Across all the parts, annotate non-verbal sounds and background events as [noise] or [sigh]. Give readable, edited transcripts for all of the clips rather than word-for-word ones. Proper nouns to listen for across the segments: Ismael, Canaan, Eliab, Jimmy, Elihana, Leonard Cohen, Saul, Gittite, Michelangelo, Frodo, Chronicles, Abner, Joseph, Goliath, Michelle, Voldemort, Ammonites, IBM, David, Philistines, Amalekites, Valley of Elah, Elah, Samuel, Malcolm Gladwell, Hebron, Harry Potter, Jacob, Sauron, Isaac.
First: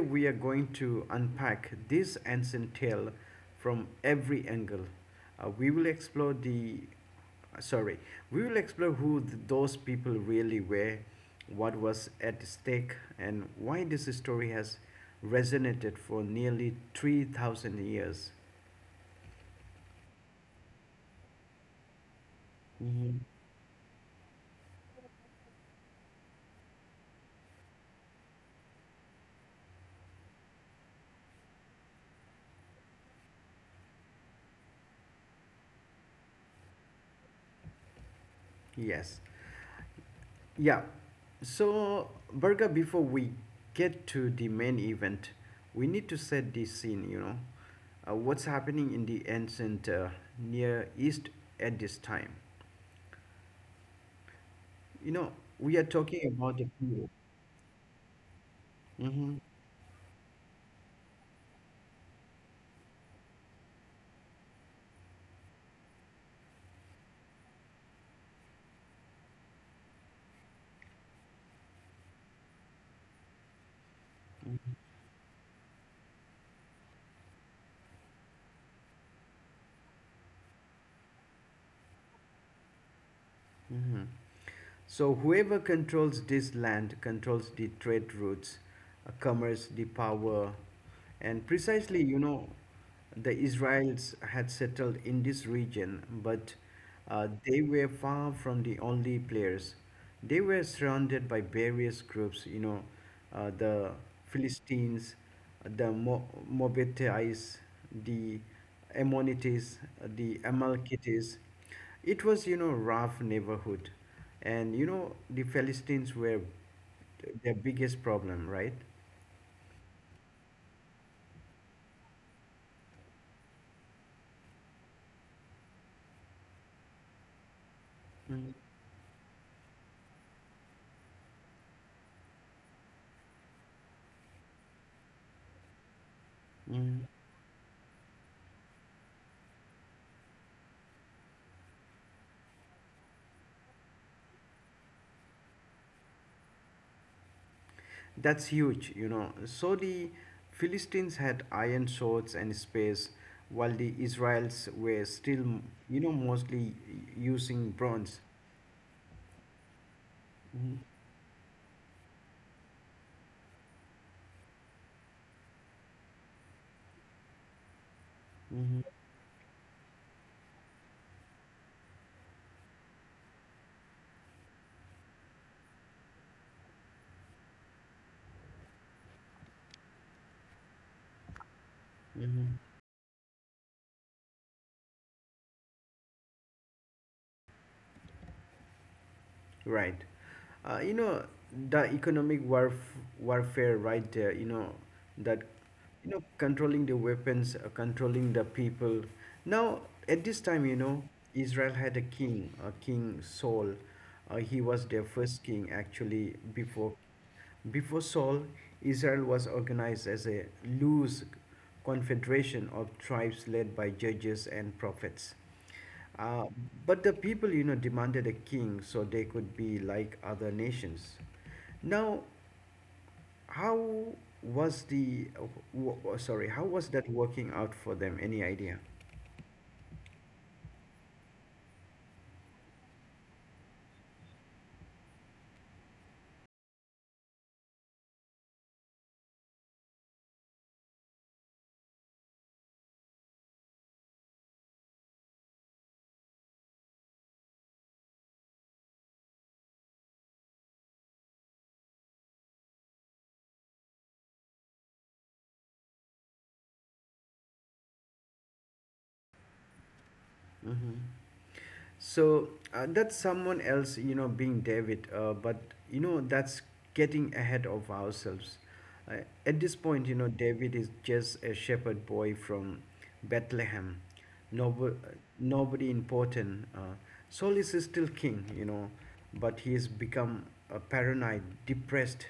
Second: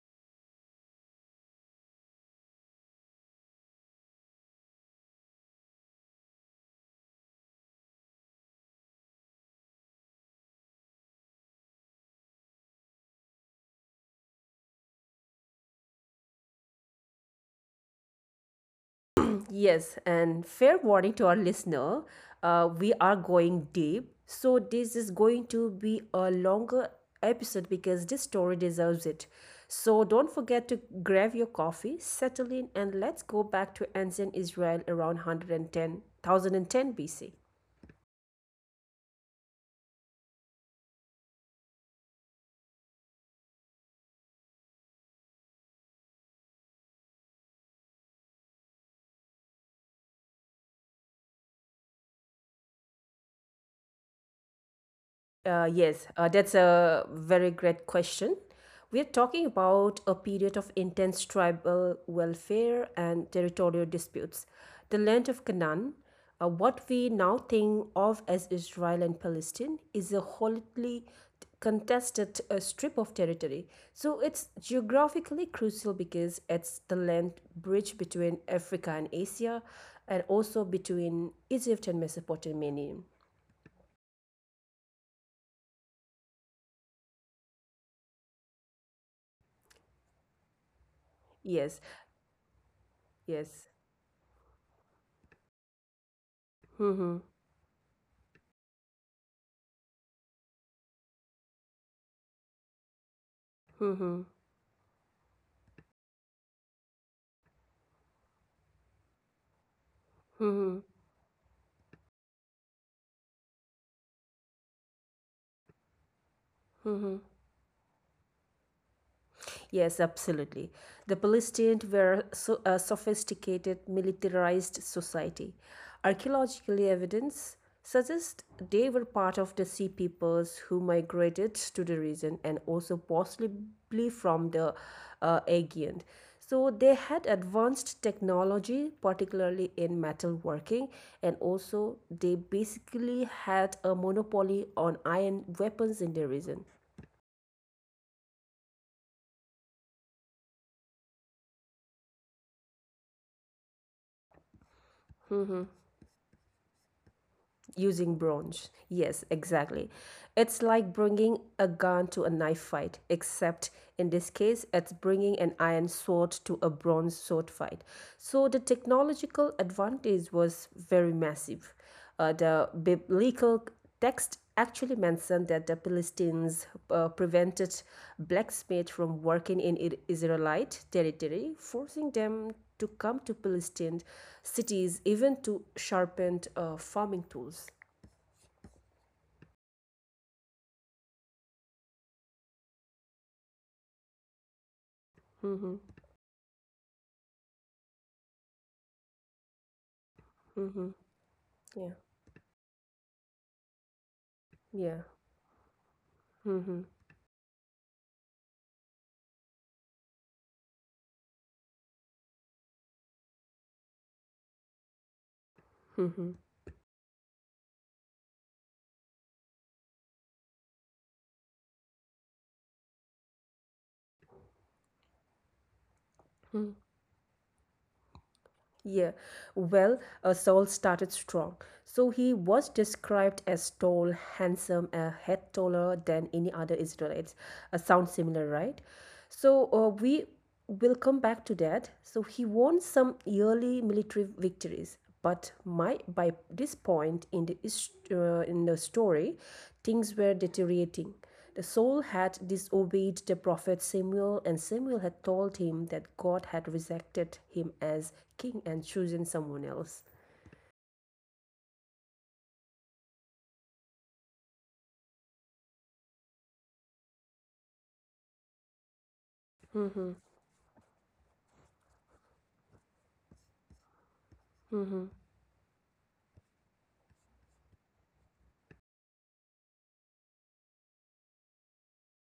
we are going to unpack this ancient tale from every angle. Uh, we will explore the uh, sorry, we will explore who those people really were, what was at stake, and why this story has resonated for nearly 3,000 years. Yes, and fair warning to our listener, we are Mhm. going deep. So, this is going to be a longer episode because this story deserves it. So, don't forget to grab your coffee, settle in, and let's go back to ancient Israel around 110, BC. Yes. Yeah. So, Berga, before we get to the main event, we need to set the scene, you know. What's happening in the ancient Near East at this time? You know, Uh, we are yes, talking uh, that's about the a period. very great question. We're Mm-hmm. talking about a period of intense tribal welfare and territorial disputes. The land of Canaan, what we now think of as Israel and Palestine, is a hotly contested strip of territory. So it's geographically crucial because it's the land bridge between Africa and Asia, and also between Egypt and Mesopotamia. Mm-hmm. So whoever controls this land controls the trade routes, commerce, the power. And Yes, precisely, you know, the yes. Israelites had settled in this region, but Mm-hmm. They were far from the only players. They were surrounded by various groups, you know, the Mhm, Philistines, the Moabites, the Ammonites, the mhm. Amalekites. It was, you know, rough neighborhood, and you know the Philistines were their biggest problem, right? Yes, absolutely. The Palestinians were so, a sophisticated, militarized society. Archaeological evidence suggests Mm. they were part of the sea peoples who migrated to the region, and also possibly from the Aegean. So they Mm. had advanced technology, particularly in metalworking, and also they basically had a monopoly on iron weapons in the region. That's huge, you know. So the Philistines had iron swords and spears, while the Israelites were still, you know, mostly using Using bronze. bronze. Yes, exactly. It's Mm. like bringing a gun to a knife fight, except in this case, it's bringing an iron sword to a bronze sword fight. So the Mm. technological advantage was very massive. The biblical text actually mentioned that the Philistines prevented blacksmiths from working in Israelite territory, forcing them Mm. to come to Philistine cities even to sharpen farming tools. Right. You know, the economic warfare right there, you know, that, Mm-hmm, you know, controlling the weapons, controlling the people. Now, at this time, you mm-hmm, know, Israel had yeah, a king Saul. He was their yeah. first king, actually. Mm-hmm, Before Saul, Israel was organized as a loose confederation of tribes led by judges and prophets. mm-hmm. Uh, but the people, you know, demanded a king so they could be like other nations. Now, how was the, uh, how Mm-hmm. was that working out for them? Any idea? Yeah, well, Saul started strong. So he was described as tall, handsome, a head taller than any other Israelites. Sounds similar, right? So we will come back to that. So he won some early military victories, but by this point in the story, things were deteriorating. The soul had disobeyed the prophet Samuel, and Samuel had told him that God had rejected him as king and chosen someone else. Mm-hmm. So that's someone else, you know, being David. But you know, that's getting ahead of ourselves. At this point, Mm-hmm, you know, David is just a shepherd boy from Bethlehem. Nobo- mm-hmm, Nobody important. Saul is still king, you know, but he has become a paranoid, depressed,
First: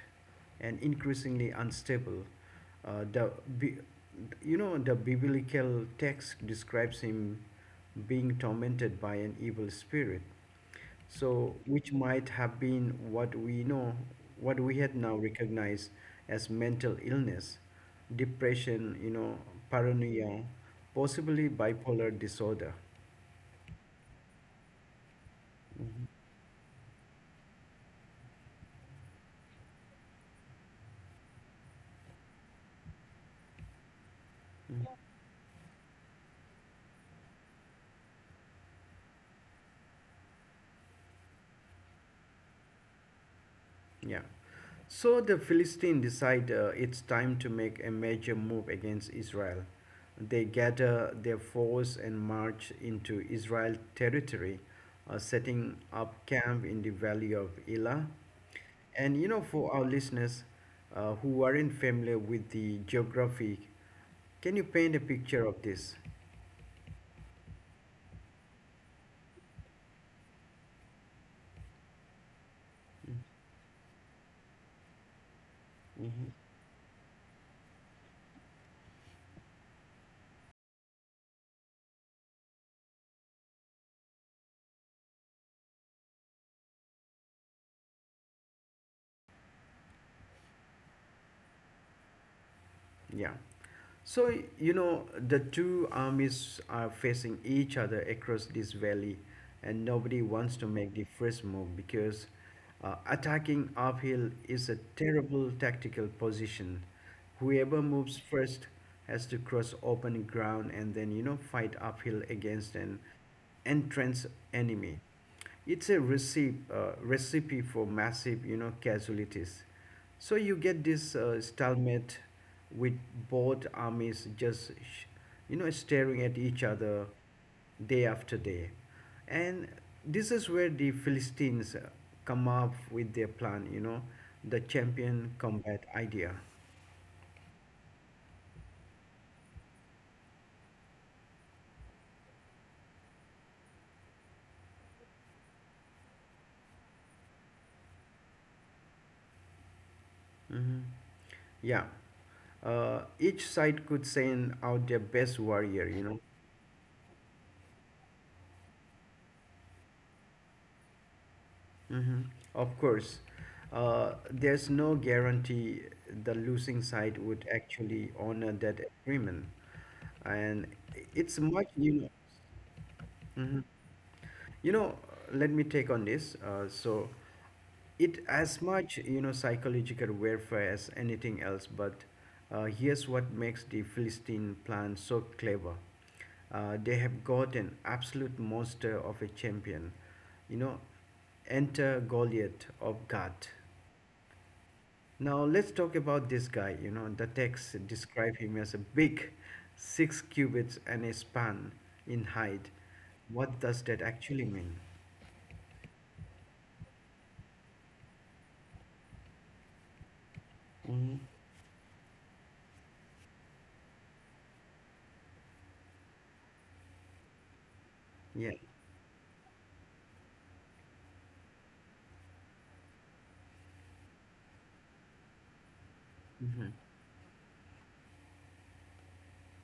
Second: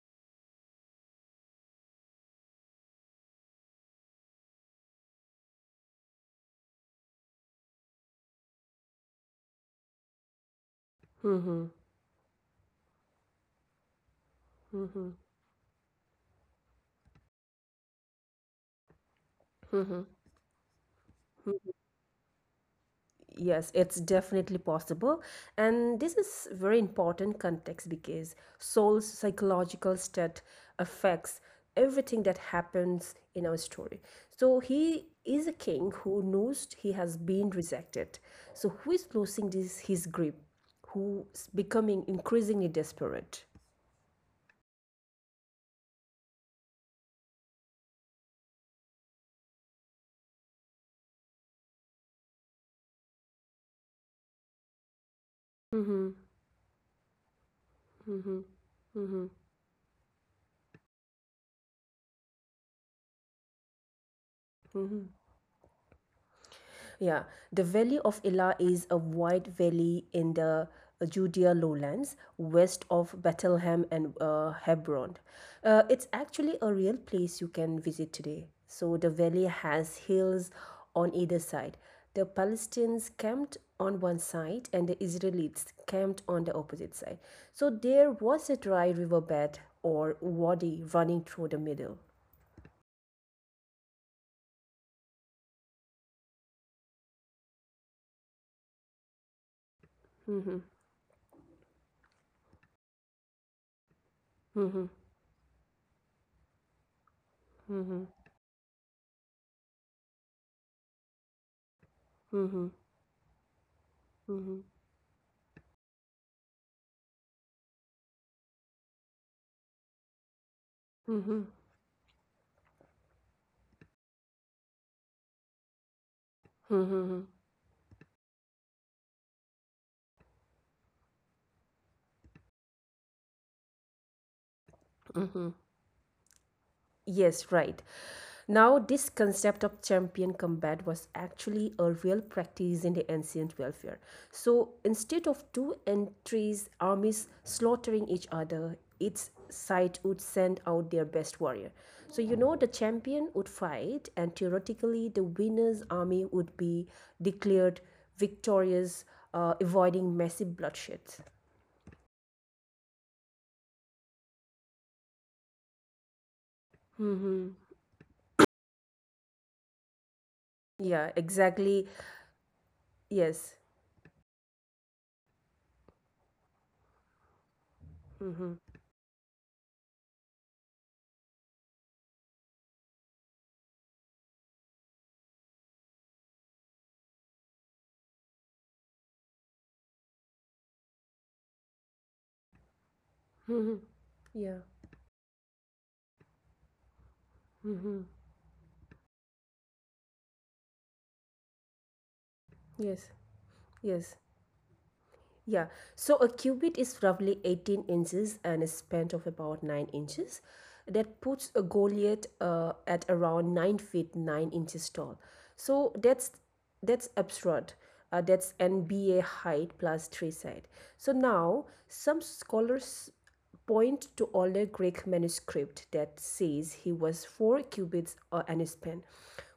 and increasingly unstable. Uh, the bi- you know the biblical text describes him being tormented by an evil spirit. So, mm-hmm, which might have been what we know, what we had mm-hmm, now recognized as mental illness, depression, you know, mm-hmm. paranoia, possibly bipolar disorder. Yes, it's definitely possible. And Mhm. this is very important context because soul's psychological state affects everything that happens in our story. So Mhm. he is a king who knows he has been rejected. So who is losing this his grip? Who's becoming increasingly desperate? Yeah. So the Philistines decide it's time to make a major move against Israel. They gather their force and march into Israel territory, setting up Mm-hmm. camp in the Valley of Elah. And you know, Mm-hmm. for our listeners who aren't familiar with the geography, can you paint a picture of this? Yeah, the Valley of Elah is a wide valley in the Judea lowlands west of Bethlehem and Hebron. It's actually a real place you can visit today. So the valley has hills on either side. The Palestinians camped on one side and the Israelites camped on the opposite side. So there was a dry riverbed or wadi running through the middle. Yeah. So, you know, the two armies are facing each other across this valley, and nobody wants to Mm-hmm, make the first move because attacking uphill is a mm-hmm, terrible tactical position. Whoever moves mm-hmm, first has to cross open ground and then, you know, fight uphill against mm-hmm, an entrenched mm-hmm, enemy. It's a recipe for massive, you know, casualties. So you get this mm-hmm, stalemate with both armies just, you know, staring at each other mm-hmm. day after day. And this is where the Philistines come up with their plan, you know, the champion combat idea. Yes, right. Now, this concept of champion combat was actually a real practice in the ancient warfare. So, instead of two entries, armies slaughtering each other, each side would send Hmm. out their best Yeah. warrior. So, the champion Each would side could fight, and send out their theoretically, the best warrior, winner's you know. army would be declared victorious, avoiding massive bloodshed. Mm-hmm. Of course, there's no guarantee the losing side would Mhm. actually honor that agreement, and Yeah, it's much exactly. you know. Yes. Mhm. You know, let me take on this. So, it as Hmm. much psychological warfare as anything else. But here's what makes the Philistine plan so clever. They have got an absolute monster of a champion. You know, enter Goliath of God. Hmm. Yeah. Now let's talk about this guy. You know, the texts Hmm. describe him as a big, 6 cubits and a span in height. Yes. What does that Yes. actually mean? Yeah. So a cubit is roughly 18 inches and a span of about 9 inches. Hmm. That puts a Goliath at around 9 feet 9 inches tall. So that's absurd. Yeah. That's NBA height plus three side. So now some scholars point to older Greek manuscript that Hmm. says he was 4 cubits and span,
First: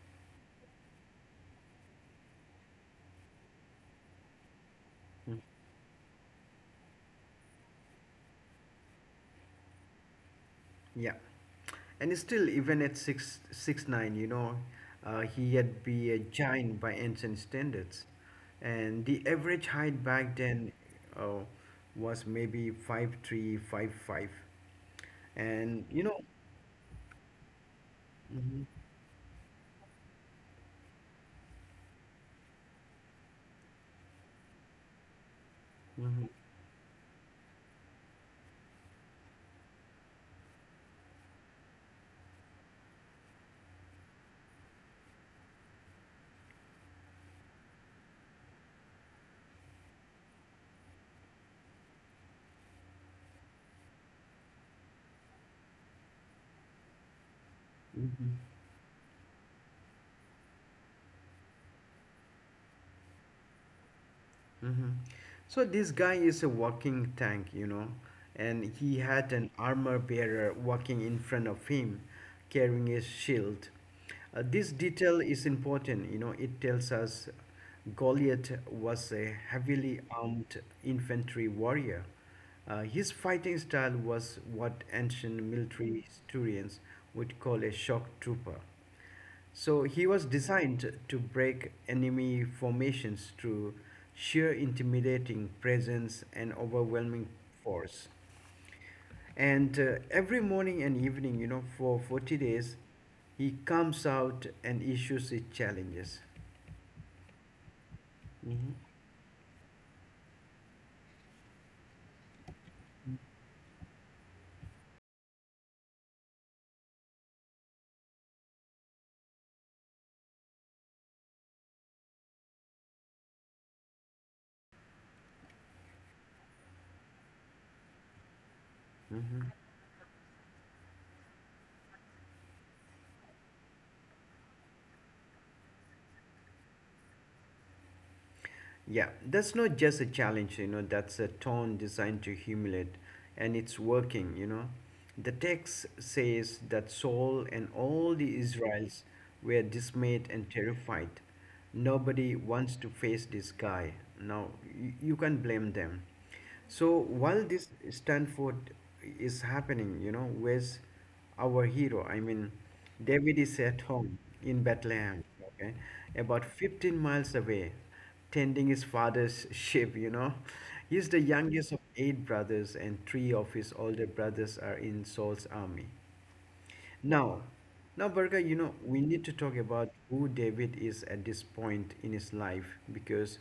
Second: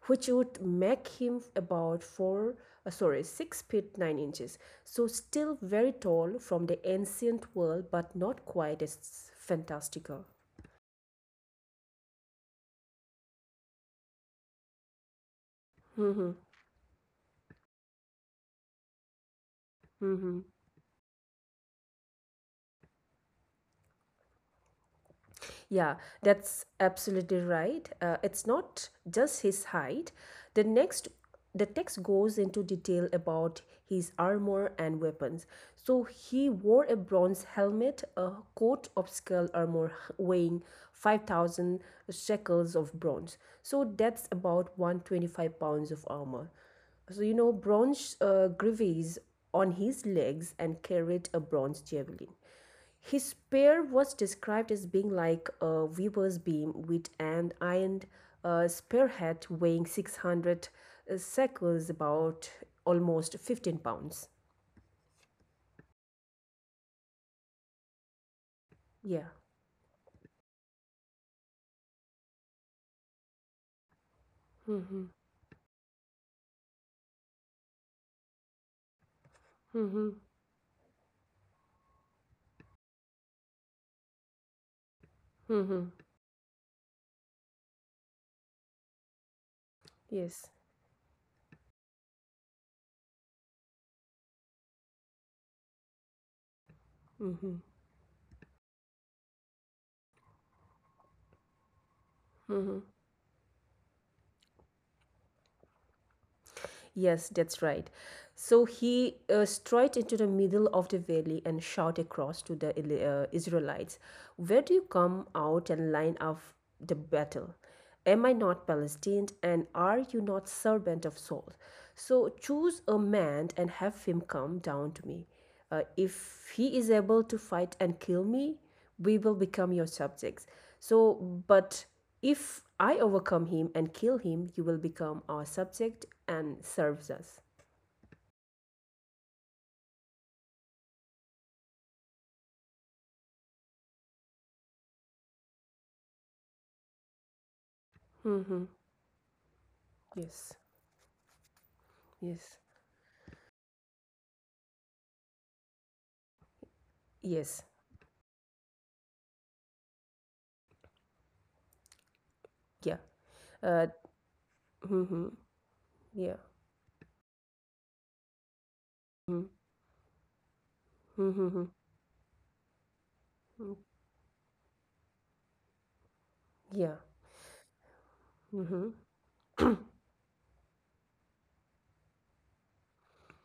which would make him about 4 uh, sorry 6 feet 9 inches. So Mm. still very tall from the ancient world but not quite as fantastical. Yeah, and still, even at six six nine, you know, he had be a Mm-hmm. giant by ancient standards, and the average height back Mm-hmm. then uh, was maybe 5'3", five five, and Yeah, you know. that's absolutely right. It's Hmm. not just his height. The next, the text goes into detail about his armor and weapons. So he wore a bronze helmet, a coat of skull armor weighing 5,000 shekels of bronze. So that's about 125 pounds of armor. So, bronze greaves on his legs and carried a bronze javelin. His pair was described as being like a weaver's beam with an iron Hmm. Spearhead weighing 600 shekels, about almost 15 pounds. Mm-hmm. So this guy is a walking tank, you know, and he Yeah. had an armor bearer walking in front of him, carrying a shield. This detail is important, you know. It tells us Goliath was a heavily Mm-hmm. armed infantry warrior. His fighting style was what ancient Mm-hmm. military historians would call a shock trooper. So he was Yes. designed to break enemy formations through sheer intimidating presence and overwhelming Mm-hmm. force. And every morning and evening, you know, for 40 days, Mm-hmm. he comes out and issues his challenges. Yes, that's right. So Hmm. he straight into the middle of the valley and shout across to the Israelites, "Where do you come out and line up the battle? Am I not Palestinian and are you not servant of Saul? So choose a man and have him come down to me. If he is able to fight and kill me, we will Hmm. become your subjects. So, but if I overcome him and kill him, you will become our subject and serves us." Yeah, that's not just a challenge, you know, that's a tone designed to humiliate, and it's working, you know. The text says that Saul and all the Hmm. Israelites were dismayed and Yes, terrified. Nobody yes, wants to face this guy. Now, you can blame them. So, while yes, this Stanford is happening, you know, where's our hero? I mean, yeah. David is at Uh, home in Bethlehem, hmm, okay, yeah, about 15 miles away tending his mm-hmm. father's ship, you know. He's the Mm-hmm. youngest of eight brothers, and three of Mm-hmm. his older brothers are in Saul's army. Yeah, Now, now, Berger, you know, we need to talk hmm. about who David is at this point in his life because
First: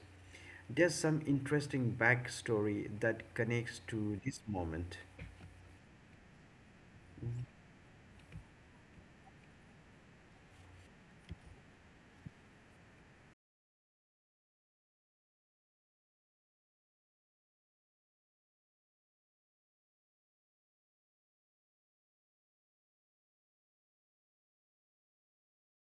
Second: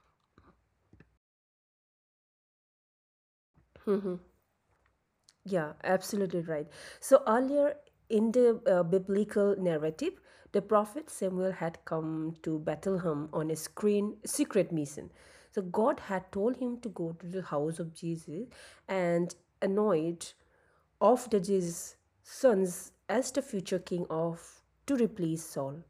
there's some interesting backstory that connects to [clears throat] this moment. Yeah, absolutely right. So earlier in the biblical narrative, the prophet Samuel had come to Bethlehem on a screen secret mission. So God had told him to go to the house of Jesus and anoint of the Jesus' sons as the future king of to replace Saul.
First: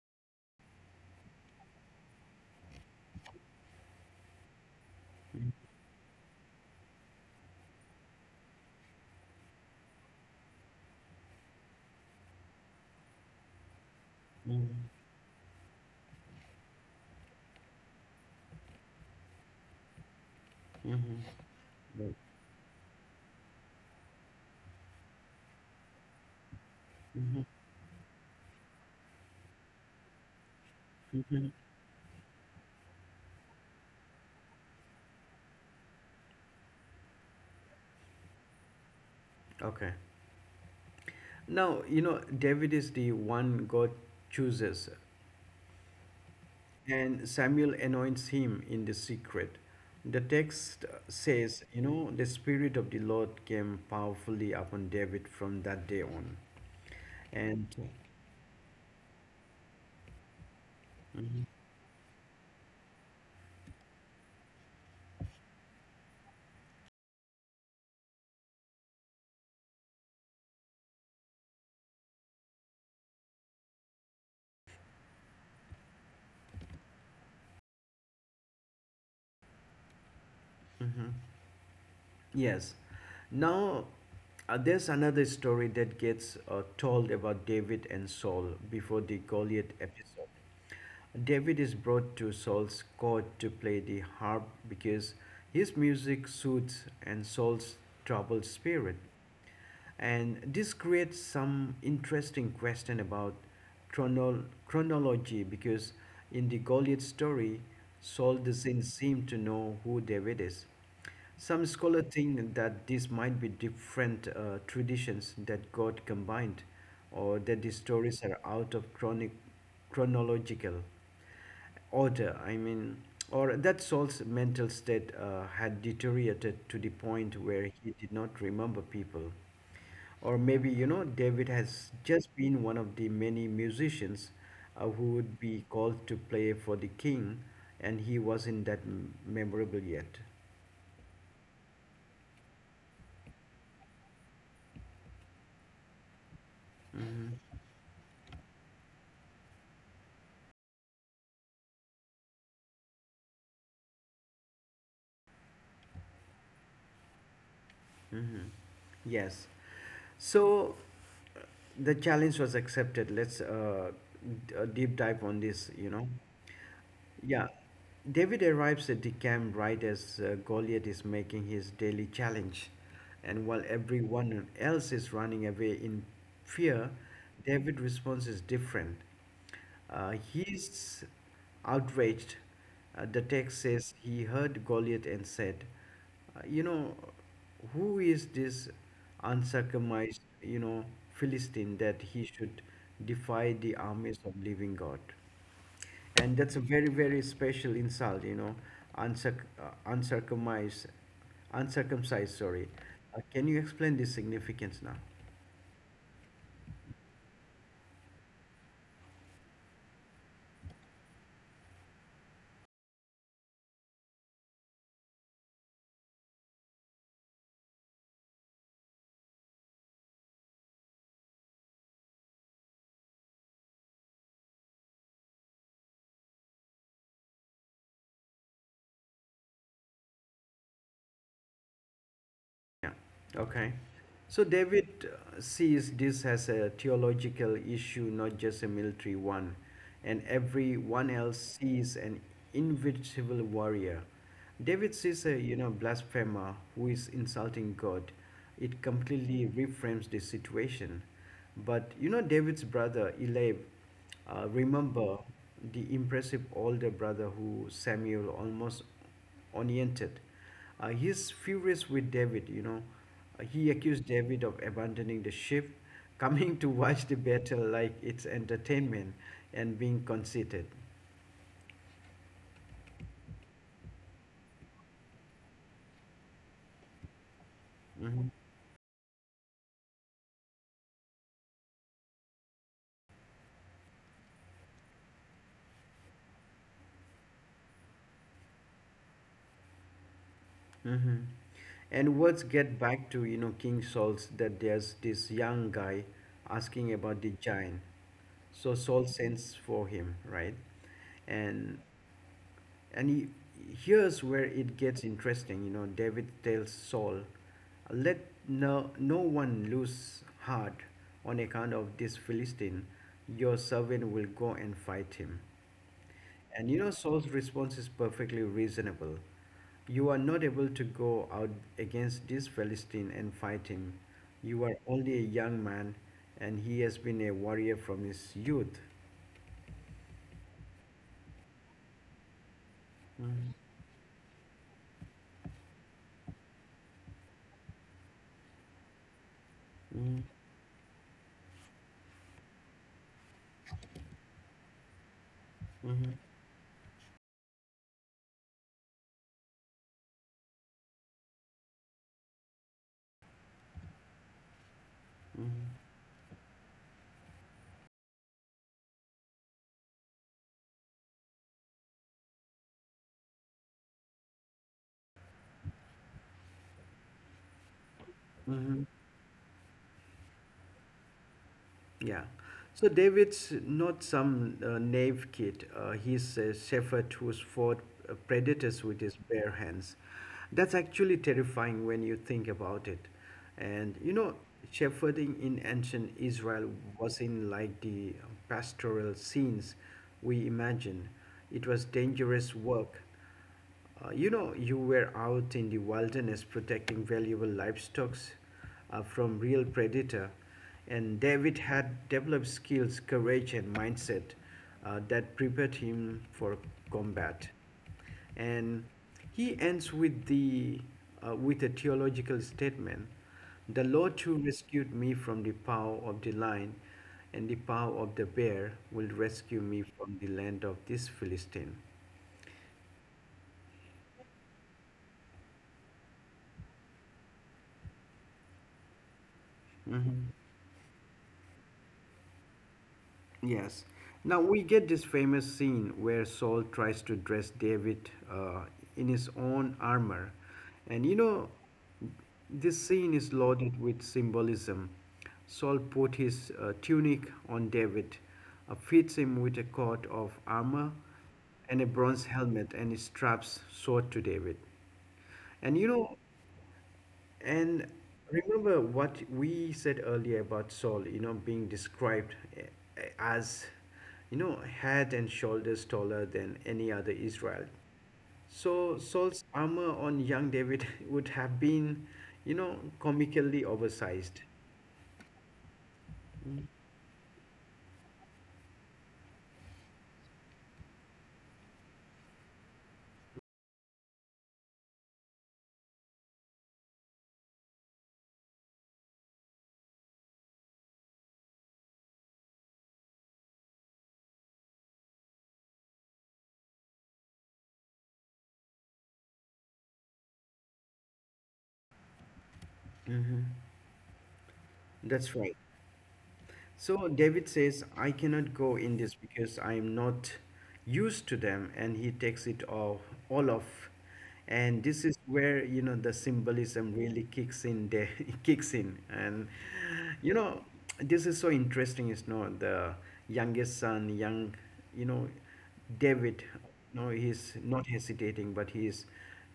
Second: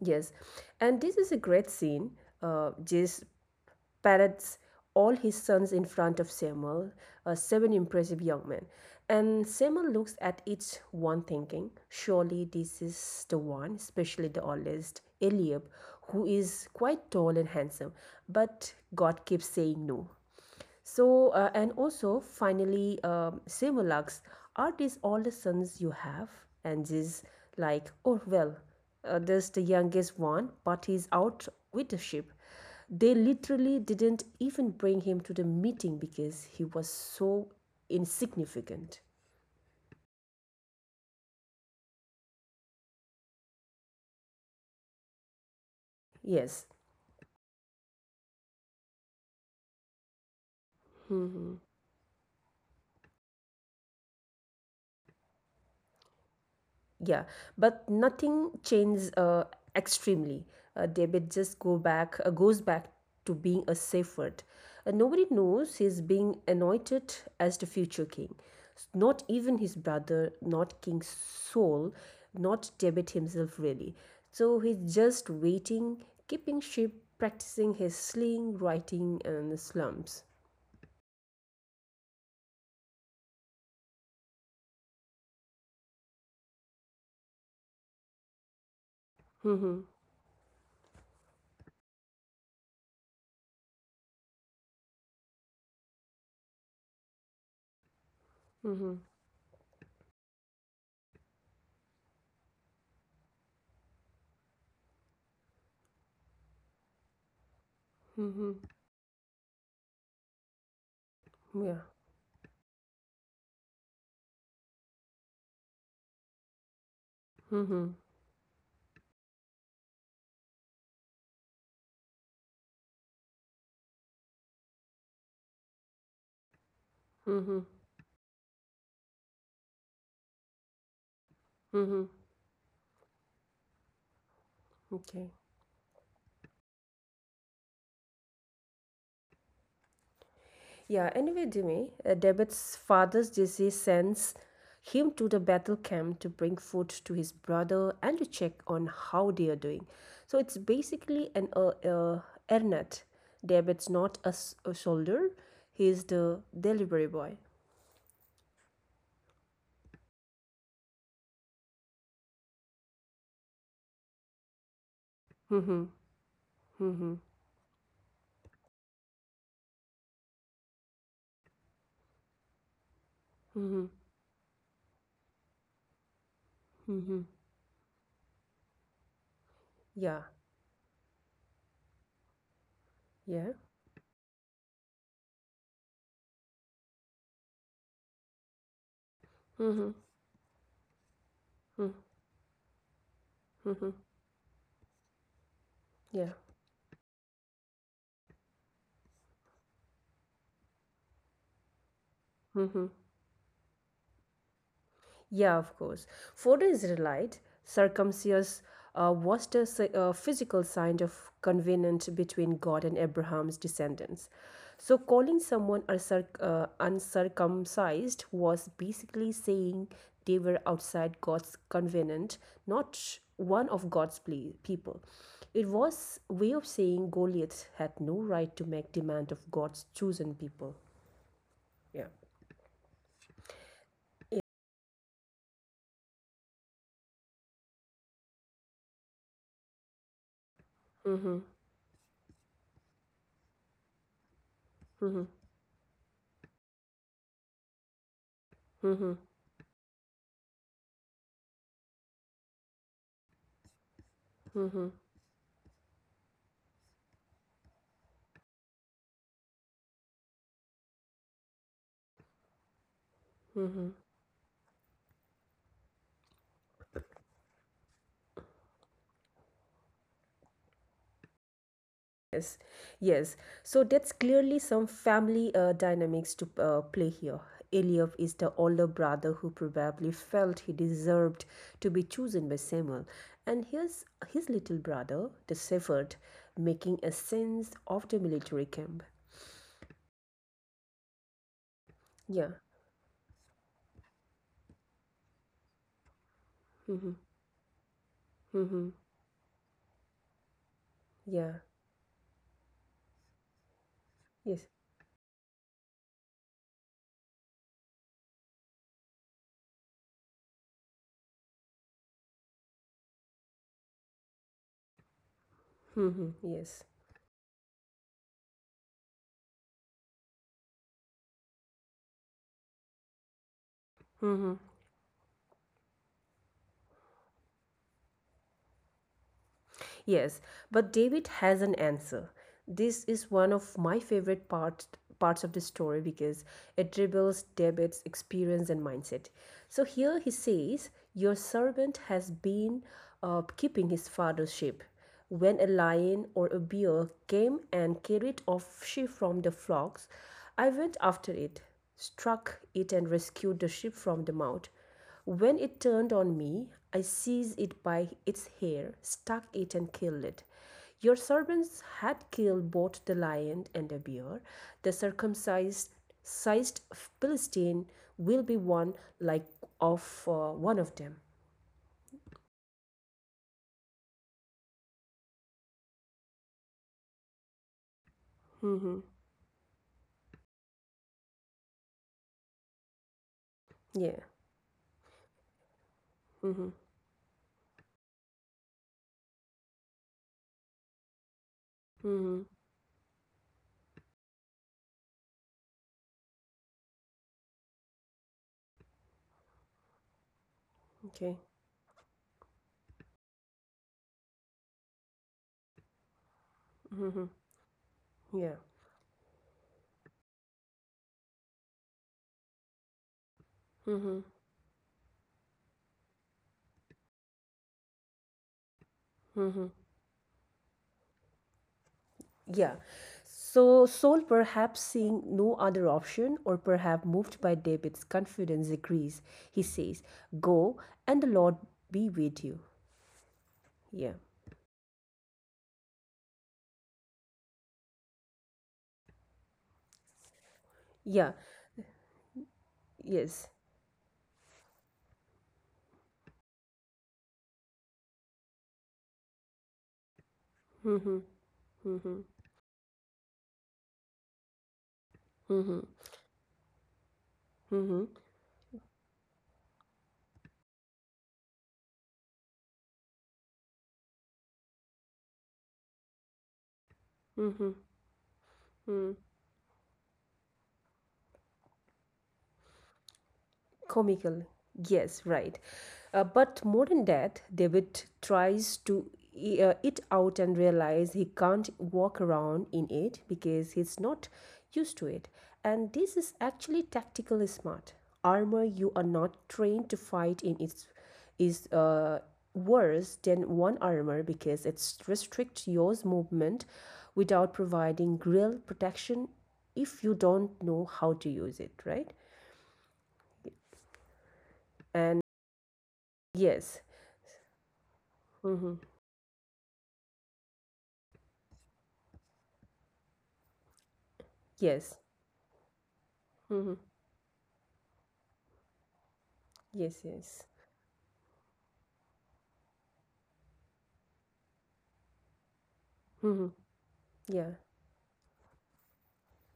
Yes, and this is a great scene. Jesus parades all his sons in front of Samuel, seven impressive young men. And Samuel looks at each one thinking, "Surely this is the one," especially the oldest, Mm-hmm. Eliab, who is quite tall and handsome. But God keeps saying no. So, and Mm-hmm. also finally, Simulaks, "art is all the sons you have," and is like, "Oh, well, there's the youngest one, but he's Mm-hmm. out with the ship." They literally didn't even bring him to the meeting because he was so insignificant. Okay. Now, you know, David is the one God chooses Yes, and Samuel anoints him in the secret. The text says, you know, the Spirit of the Lord came powerfully upon David from that day on. yeah, And but nothing changes extremely. David Okay. just go back goes back to being a safe word. Nobody knows he's being anointed as the future king. Not even his brother, not King Saul, not David himself really. So he's just waiting, keeping sheep, practicing his sling, writing, and the slums. Yes. Now, there's another story that gets told about David and Saul before the Goliath Mm-hmm. episode. David is brought to Saul's court to play the harp because his music suits and Saul's troubled Mm-hmm. spirit. And this creates some interesting question about chronology because in the Goliath story, Saul Mm-hmm. doesn't seem to know who David is. Some Yeah. scholars think that this might be different traditions that got combined, or that the Mm-hmm. stories are out of chronological order. I mean, or that Saul's mental state had deteriorated to the point Mm-hmm. where he did not remember people. Or maybe, you know, David has Mm-hmm. just been one of the many musicians who Okay. would be called to play for the king, and he wasn't that memorable yet. Yeah, anyway, Jimmy, Debit's father's disease sends him to the battle camp to bring food to his brother and to check on how they are doing. So it's basically an Ernest. Debit's not a, a soldier, he's the delivery boy. Yes. So uh, the challenge was accepted. Let's deep dive on this, Mm-hmm, you know. mm-hmm, Yeah. David arrives at the camp right as Goliath is making his daily challenge. And while mm-hmm, everyone else is running away in fear, mm-hmm. David's response is different. Yeah, He's outraged. The yeah, text says he heard Goliath and said, "You know, who is this mm-hmm, uncircumcised, you know, Philistine mm-hmm, that he should defy the mm-hmm. armies of living God?" Yeah. And that's a very, very special insult, you know, uncirc- uncircumcised, uncircumcised, sorry. Mm-hmm. Can you explain this significance now? Yeah, of course. For the Israelite, circumcision was the physical sign of covenant between God and Abraham's descendants. So, calling someone uncircumcised was basically saying they were outside God's covenant, not one of God's people. It was a way of saying Goliath had no right to make demand of God's chosen people. Yeah. Yeah. Okay. So David sees this as a theological issue, not just a military one. And everyone else sees an invincible warrior. David sees a, you know, blasphemer who is insulting God. It completely reframes the situation. But, you know, David's brother, Eliab, remember the impressive older brother who Samuel almost oriented. He's furious with David, you know. He accused David of abandoning the ship, [laughs] coming to watch the battle like it's entertainment and being conceited. Yes, yes. So that's clearly some family dynamics to play here. Eliab Hmm. is the older brother who probably felt he deserved to be chosen by Samuel, and here's his little brother, the severed, making a sense of the military camp. Hmm. And words Yeah. get back to, you know, King Saul's that there's this young guy asking Mm-hmm. about the giant. So Mm-hmm. Saul sends for him, right? Yeah. And And he, Here's where Yes. it gets interesting. You know, David tells Saul, "Let no one lose heart on account of this Philistine. Your servant will go and fight him." Mm-hmm. And you Yes. know, Saul's response is perfectly reasonable. "You are not able to go out against this Philistine and fight him. Mm-hmm. You are only a young man, and he has been a warrior from his youth." Yes, but David has an answer. This is one of my favorite parts of the story because it reveals David's experience and mindset. So Mm-hmm. here he says, "Your servant has been keeping his father's sheep. When a lion or a bear came and carried off sheep from the flocks, I went after it, struck it, and rescued the sheep from the mouth. When it turned on me, I seized it by its hair, stuck it, and killed it. Your servants had killed both the lion and the bear. The circumcised sized Philistine will be Mm-hmm. one like of one of them." Yeah. So David's not some knave kid. He's a shepherd who's fought predators with his bare hands. That's actually terrifying when you think about it. And you Yeah. know, shepherding in ancient Israel Mm-hmm. wasn't like the pastoral scenes we imagine. It was Mm-hmm. dangerous work. You know, you were out in the wilderness protecting valuable livestock from real predator, and Okay. David had developed skills, courage, and mindset that prepared him for Mm-hmm. combat. Yeah. And he ends with the with a theological statement: "The Lord Mm-hmm. who rescued me from the power of the lion and the power of the bear will rescue me from the land of this Philistine." Yeah. So Saul, perhaps seeing no other option, or perhaps moved by David's confidence, agrees. He says, Mhm. "Go, and the Lord be with you." Yes. Yeah. Now we get this famous scene where Saul tries to dress David in his own armor. And you Yeah. know, this scene is Yes. loaded with symbolism. Saul put his tunic on David, fits him with a coat of armor Mm-hmm. and a Mm-hmm. bronze helmet, and straps sword to David. And you Mm-hmm. know, and Mm-hmm. remember what we said earlier about Saul, you know, being described as, you know, head and shoulders taller than any other Israel. So Saul's armor on young David [laughs] would have been, you know, comically oversized. Comical. Yes, right. But more than that, David tries to it out and realize he can't walk around in it because he's not used to it. And this is actually tactically smart. Armor you are not trained to fight in its is worse than one armor because it restricts your movement without providing real protection if you don't know how to use it, right? Hmm. And That's right. yes. So David says, I cannot go Mhm. in this because I am not used to them, and he takes it off, all off. And Yes. this is where you know the Mhm. symbolism really kicks in. There [laughs] kicks in, and Yes, you yes. know this is so interesting. Is not the youngest son, young, you know, David. Mhm. No, Yeah. he's not hesitating, but he's,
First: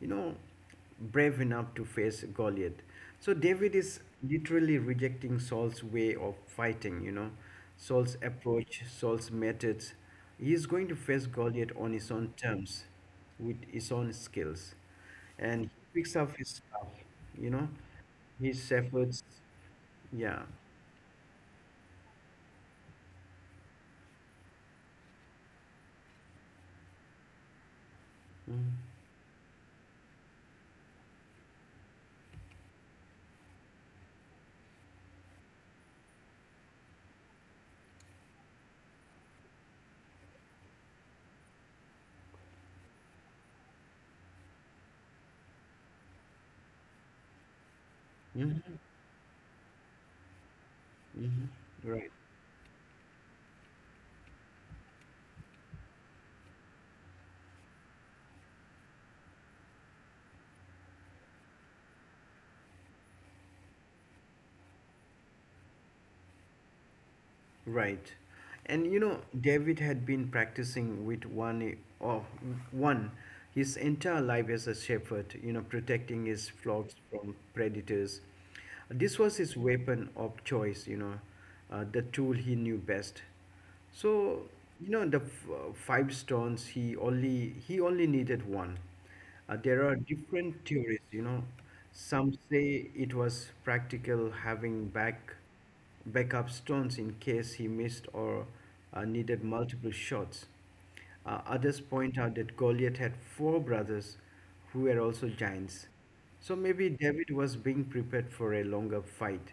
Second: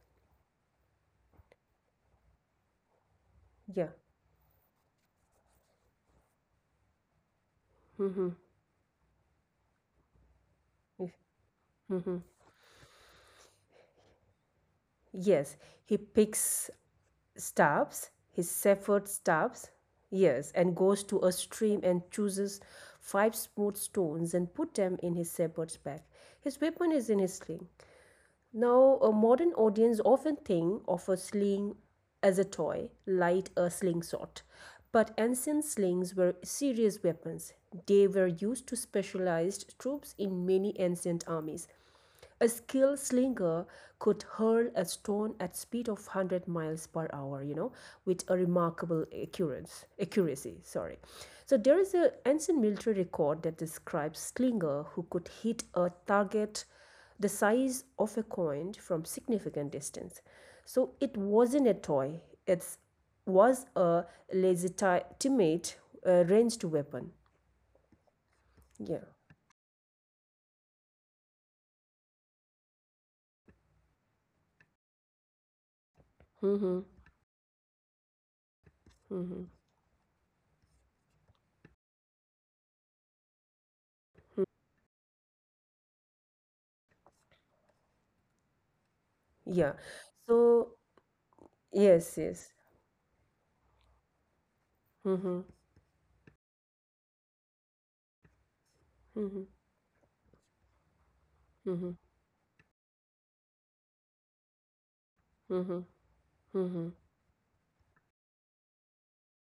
you know brave enough to face Goliath. So David Yeah. is literally rejecting Saul's way of fighting, you know, Saul's Mhm. approach, Saul's methods. He is going to Yes. face Goliath on his Mhm. own terms, with his own skills. Yes. And he He picks up his picks staff, you know, stops, his his shepherd efforts. stops. Yeah. Yes, and goes to a stream and chooses 5 smooth stones and put them in his shepherd's bag. His weapon is in his sling. Mm-hmm. Now, a modern audience often think of a sling as a toy, like a slingshot. But ancient slings were serious weapons. They were used to specialized troops in many ancient armies. A skilled slinger could hurl a stone at speed of 100 miles per hour, you know, with a Mm-hmm. remarkable accuracy, sorry. Mm-hmm. So there is Right. an ancient military record that describes slinger who could hit a target the size of a coin from significant distance. So it wasn't a toy. It was a legitimate ranged weapon. Right. And you Yeah. know, David had been practicing with one his entire life as a shepherd, you know, protecting his Mm-hmm. flocks from predators. This was Mm-hmm. his weapon of choice, you know, the tool he knew best. So, you know, five stones he only needed one. Yeah. There are different So theories, you know. yes, Some yes. say it was practical having back Mhm, backup stones in case he missed or needed mhm, multiple shots. Others mhm, point out that Goliath had four brothers who were also mhm, giants. So maybe mhm, David was being prepared for a longer fight,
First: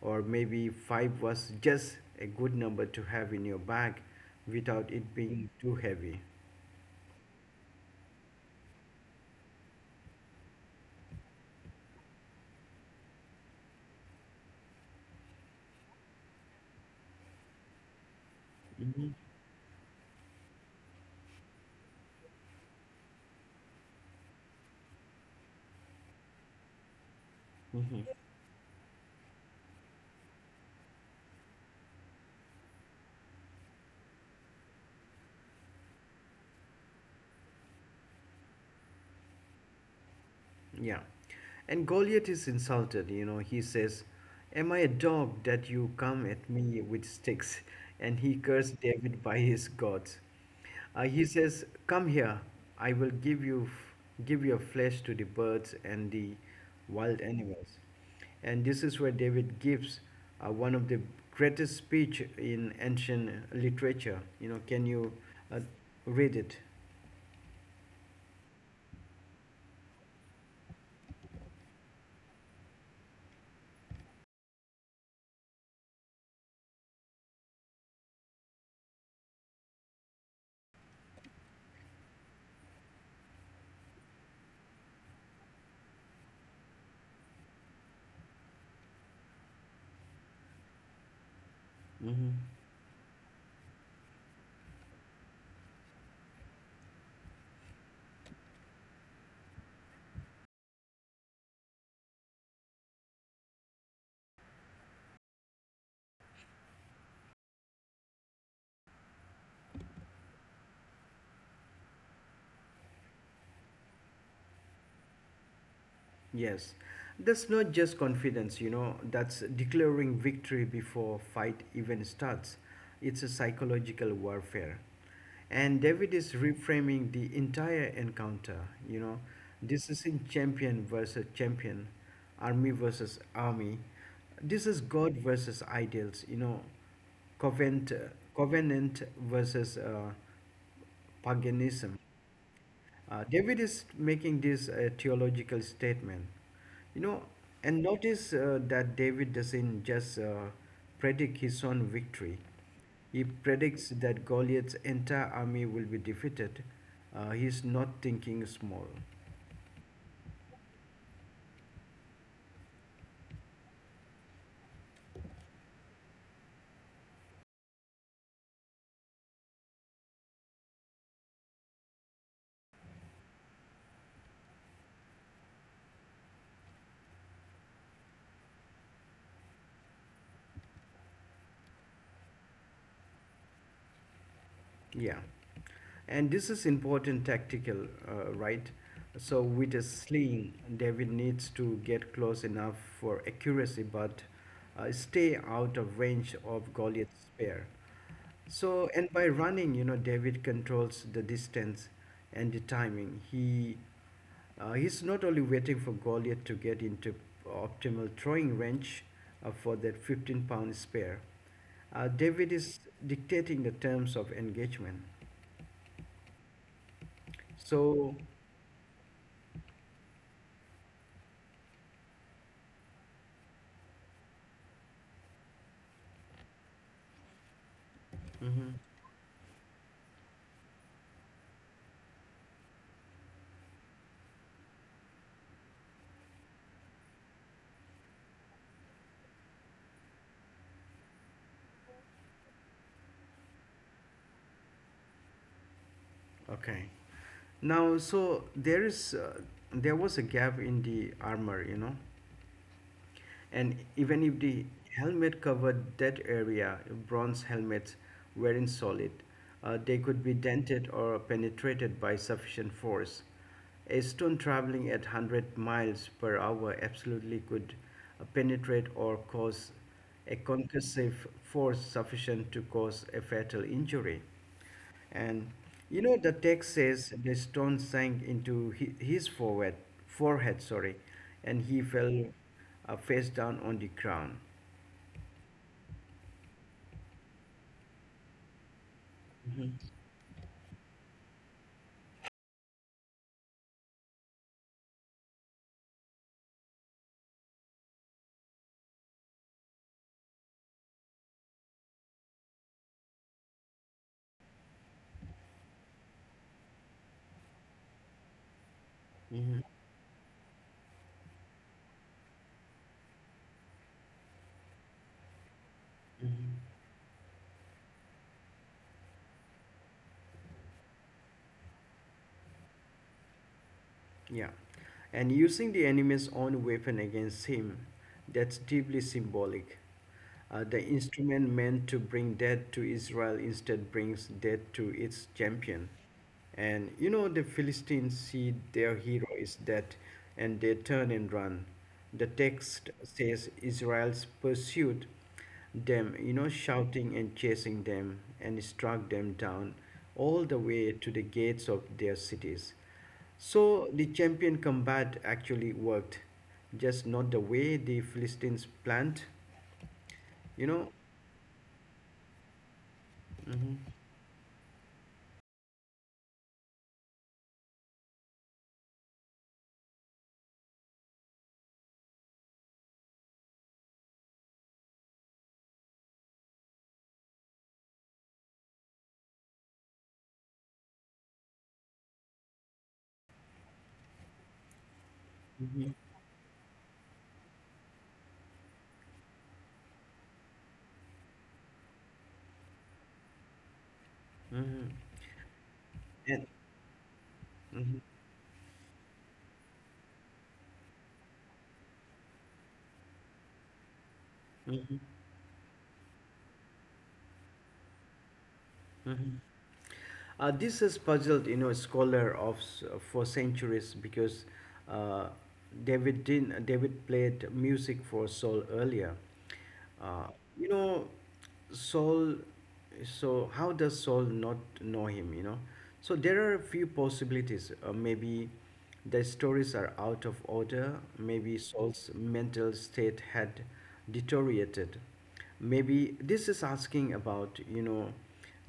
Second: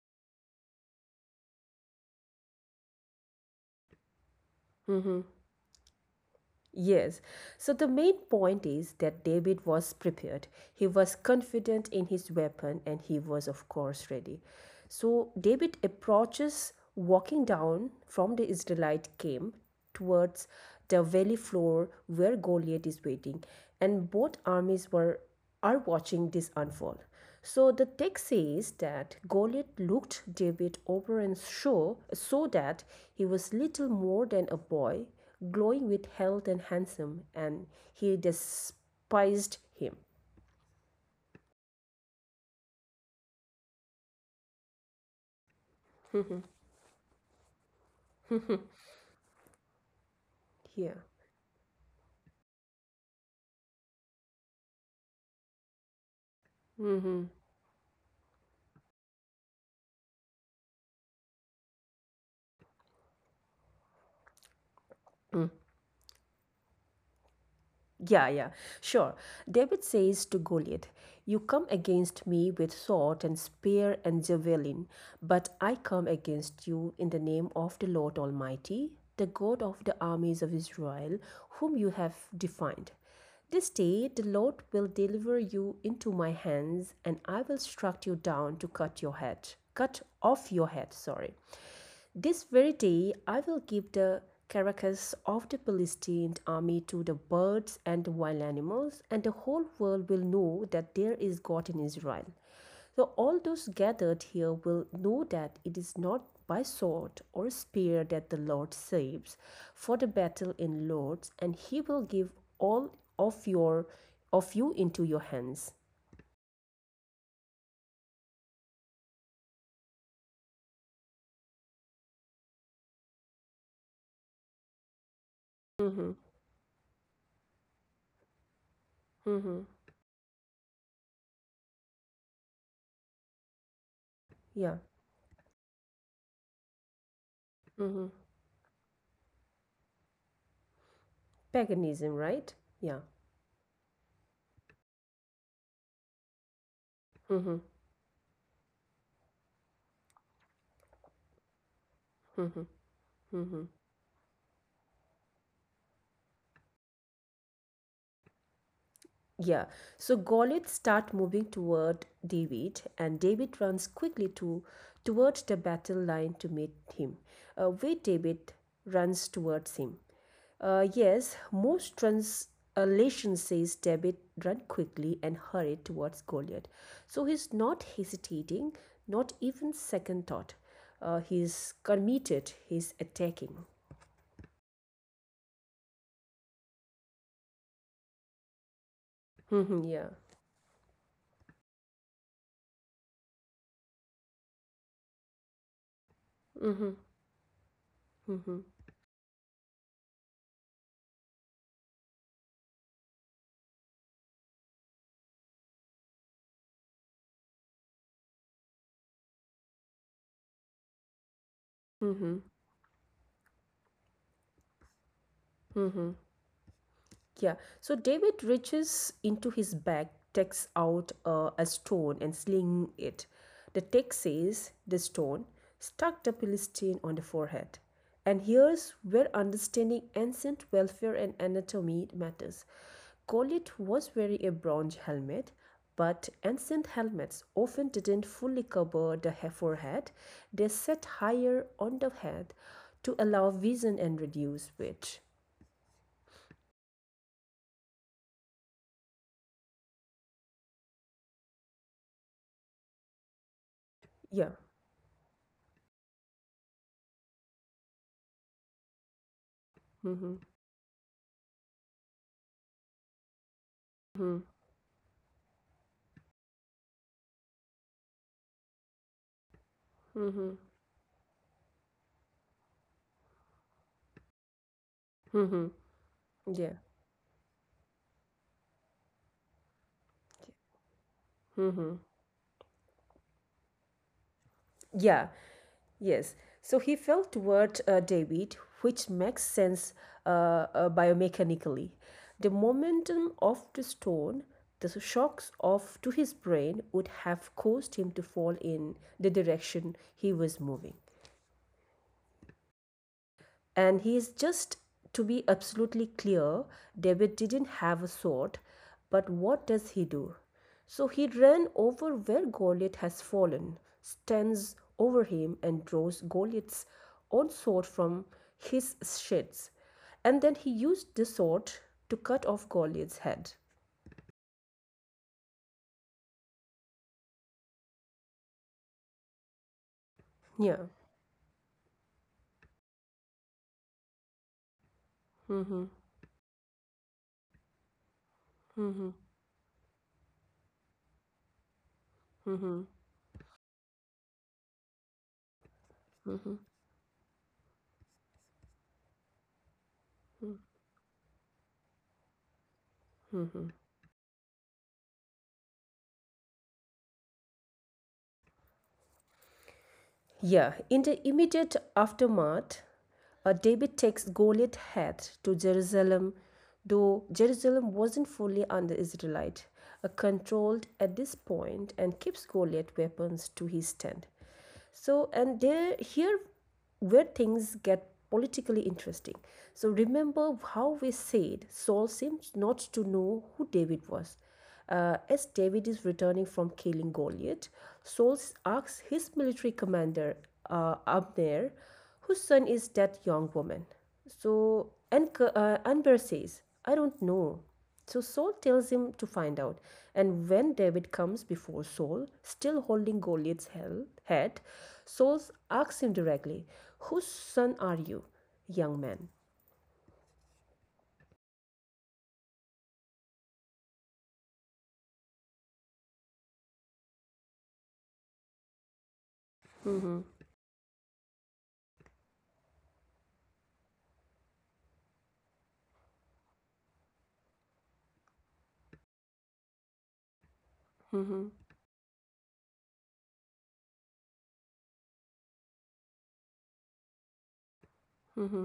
or maybe five was just a good number to have in your bag without it mhm. being too heavy. Yes. So the main point is that David was prepared. He was confident in his weapon and he was, of course, ready. So David approaches walking down from the Israelite Mhm. camp towards the valley floor where Goliath is waiting, and both armies were are watching this unfold. So the Mhm. text says that Goliath looked David over and saw that he was little more than a boy, glowing with health and handsome, and he despised him. Yeah. And Goliath is insulted, you know. He says, Am I a dog that you come at me with sticks? [laughs] And he cursed David by his gods. Here. He says, Come here, I will give your flesh to the birds and the wild Hmm. animals. And this is where David gives one of the greatest speech in ancient literature. You know, can you uh, read it? Yeah, yeah, sure. David says to Goliath, you come against me with sword and spear and javelin, but I come against you in the name of the Lord Almighty, the God of the armies of Israel, whom you have defined. This day the Lord will deliver you into my hands, and I will strike you down to cut off your head, sorry. Mm-hmm. This very day I will give the carcass of the Philistine army to the birds and the wild animals, and the whole world will know that there is God in Israel. So, all those gathered here will know that it is not by sword or spear that the Lord saves for the battle in Lord's, and he will give all of you into your hands. Yes, that's not just confidence, you know, that's declaring victory before fight even starts. It's a psychological warfare. And David Mm-hmm. is reframing the entire encounter, you know, Mm-hmm. this isn't champion versus champion, army versus army. This Yeah. is God versus ideals, you know, covenant, Mm-hmm. covenant versus paganism. Paganism, right? Yeah. David is making this theological statement, you know, Mm-hmm. and notice that David doesn't just predict his own victory. Mm-hmm. He Mm-hmm. predicts that Goliath's entire army will be defeated. He's not thinking small. Yeah, so Goliath start moving toward David, and David runs quickly to towards the battle line to meet him. Where David runs towards him. Yes, most translation says David run quickly and hurried towards Goliath. So he's not hesitating, not even second thought. He's committed. He's attacking. Yeah, and this is important tactical, right? So with a [laughs] Yeah. sling, David needs to get close enough for accuracy, but stay out of range of Hmm. Goliath's spear. So, and by running, you know, David controls the distance and the timing. He he's not only waiting for Goliath to get into optimal throwing range for that 15-pound spare. David is dictating the terms of engagement. Yeah. So So, David reaches into his bag, takes out a stone and sling it. The text says the stone struck the Philistine on the forehead. And mhm. here's where understanding ancient welfare and anatomy matters. Colette was wearing a bronze helmet, but ancient helmets often didn't fully cover the forehead. They sat higher on the head to allow vision and reduce weight. Okay. Now, so there is there was a gap in the armor, you know. And even if the Yeah. helmet covered that area, bronze helmets weren't solid, they could be Mm-hmm. dented or penetrated by sufficient force. A stone Mm-hmm. traveling at 100 miles per hour absolutely could penetrate or cause a Mm-hmm. concussive force sufficient to cause a fatal injury. And Mm-hmm. you know, the text Yeah. says the stone sank into his forehead, forehead, sorry, and he Mm-hmm. fell face down on the ground. Yeah. Yes. So he fell toward David, which makes sense biomechanically. The momentum of the stone, the shocks of to his brain would have caused him to fall in the direction he was moving. And he is just to be absolutely clear, David didn't have a sword, but Hmm. what does he do? So he ran over where Goliath has fallen, stands over him, and draws Goliath's own sword from his sheath. And then he used the sword to cut off Goliath's head. Yeah. And using the enemy's own weapon against him, that's deeply symbolic. Yeah. The instrument meant to bring death to Israel instead brings death to its champion. And you know, the Philistines see their hero is dead and they turn and run. The text says Israel's pursued them, you know, shouting and chasing them and struck them down all the way to the gates of their cities. So the champion combat actually worked, just not the way the Philistines planned, you Yeah, know. in the immediate aftermath, Hmm. David takes Goliath head to Jerusalem, though Jerusalem wasn't fully under Israelite, controlled at this point, and keeps Goliath weapons to his tent. So, and there here where things get politically interesting. So remember how we said Saul seems not to know who David was. As David Hmm. is returning from killing Goliath, Saul asks his military commander Abner, whose son is that young woman? So, Hmm. and Anbar And, says, I don't know. hmm. So Saul tells him to find out. And when David comes before Saul, still holding Goliath's head, Hmm. Saul asks him directly, whose son are you, young man? Hmm. This has puzzled, you know, scholar of for centuries because uh, David did David played music for Saul earlier. Uh, you know, Saul. So how does Saul not know him? You know, so there are a few possibilities. Maybe the stories are out of order. Hmm. Maybe Saul's mental state had deteriorated. Maybe this is asking about, you know,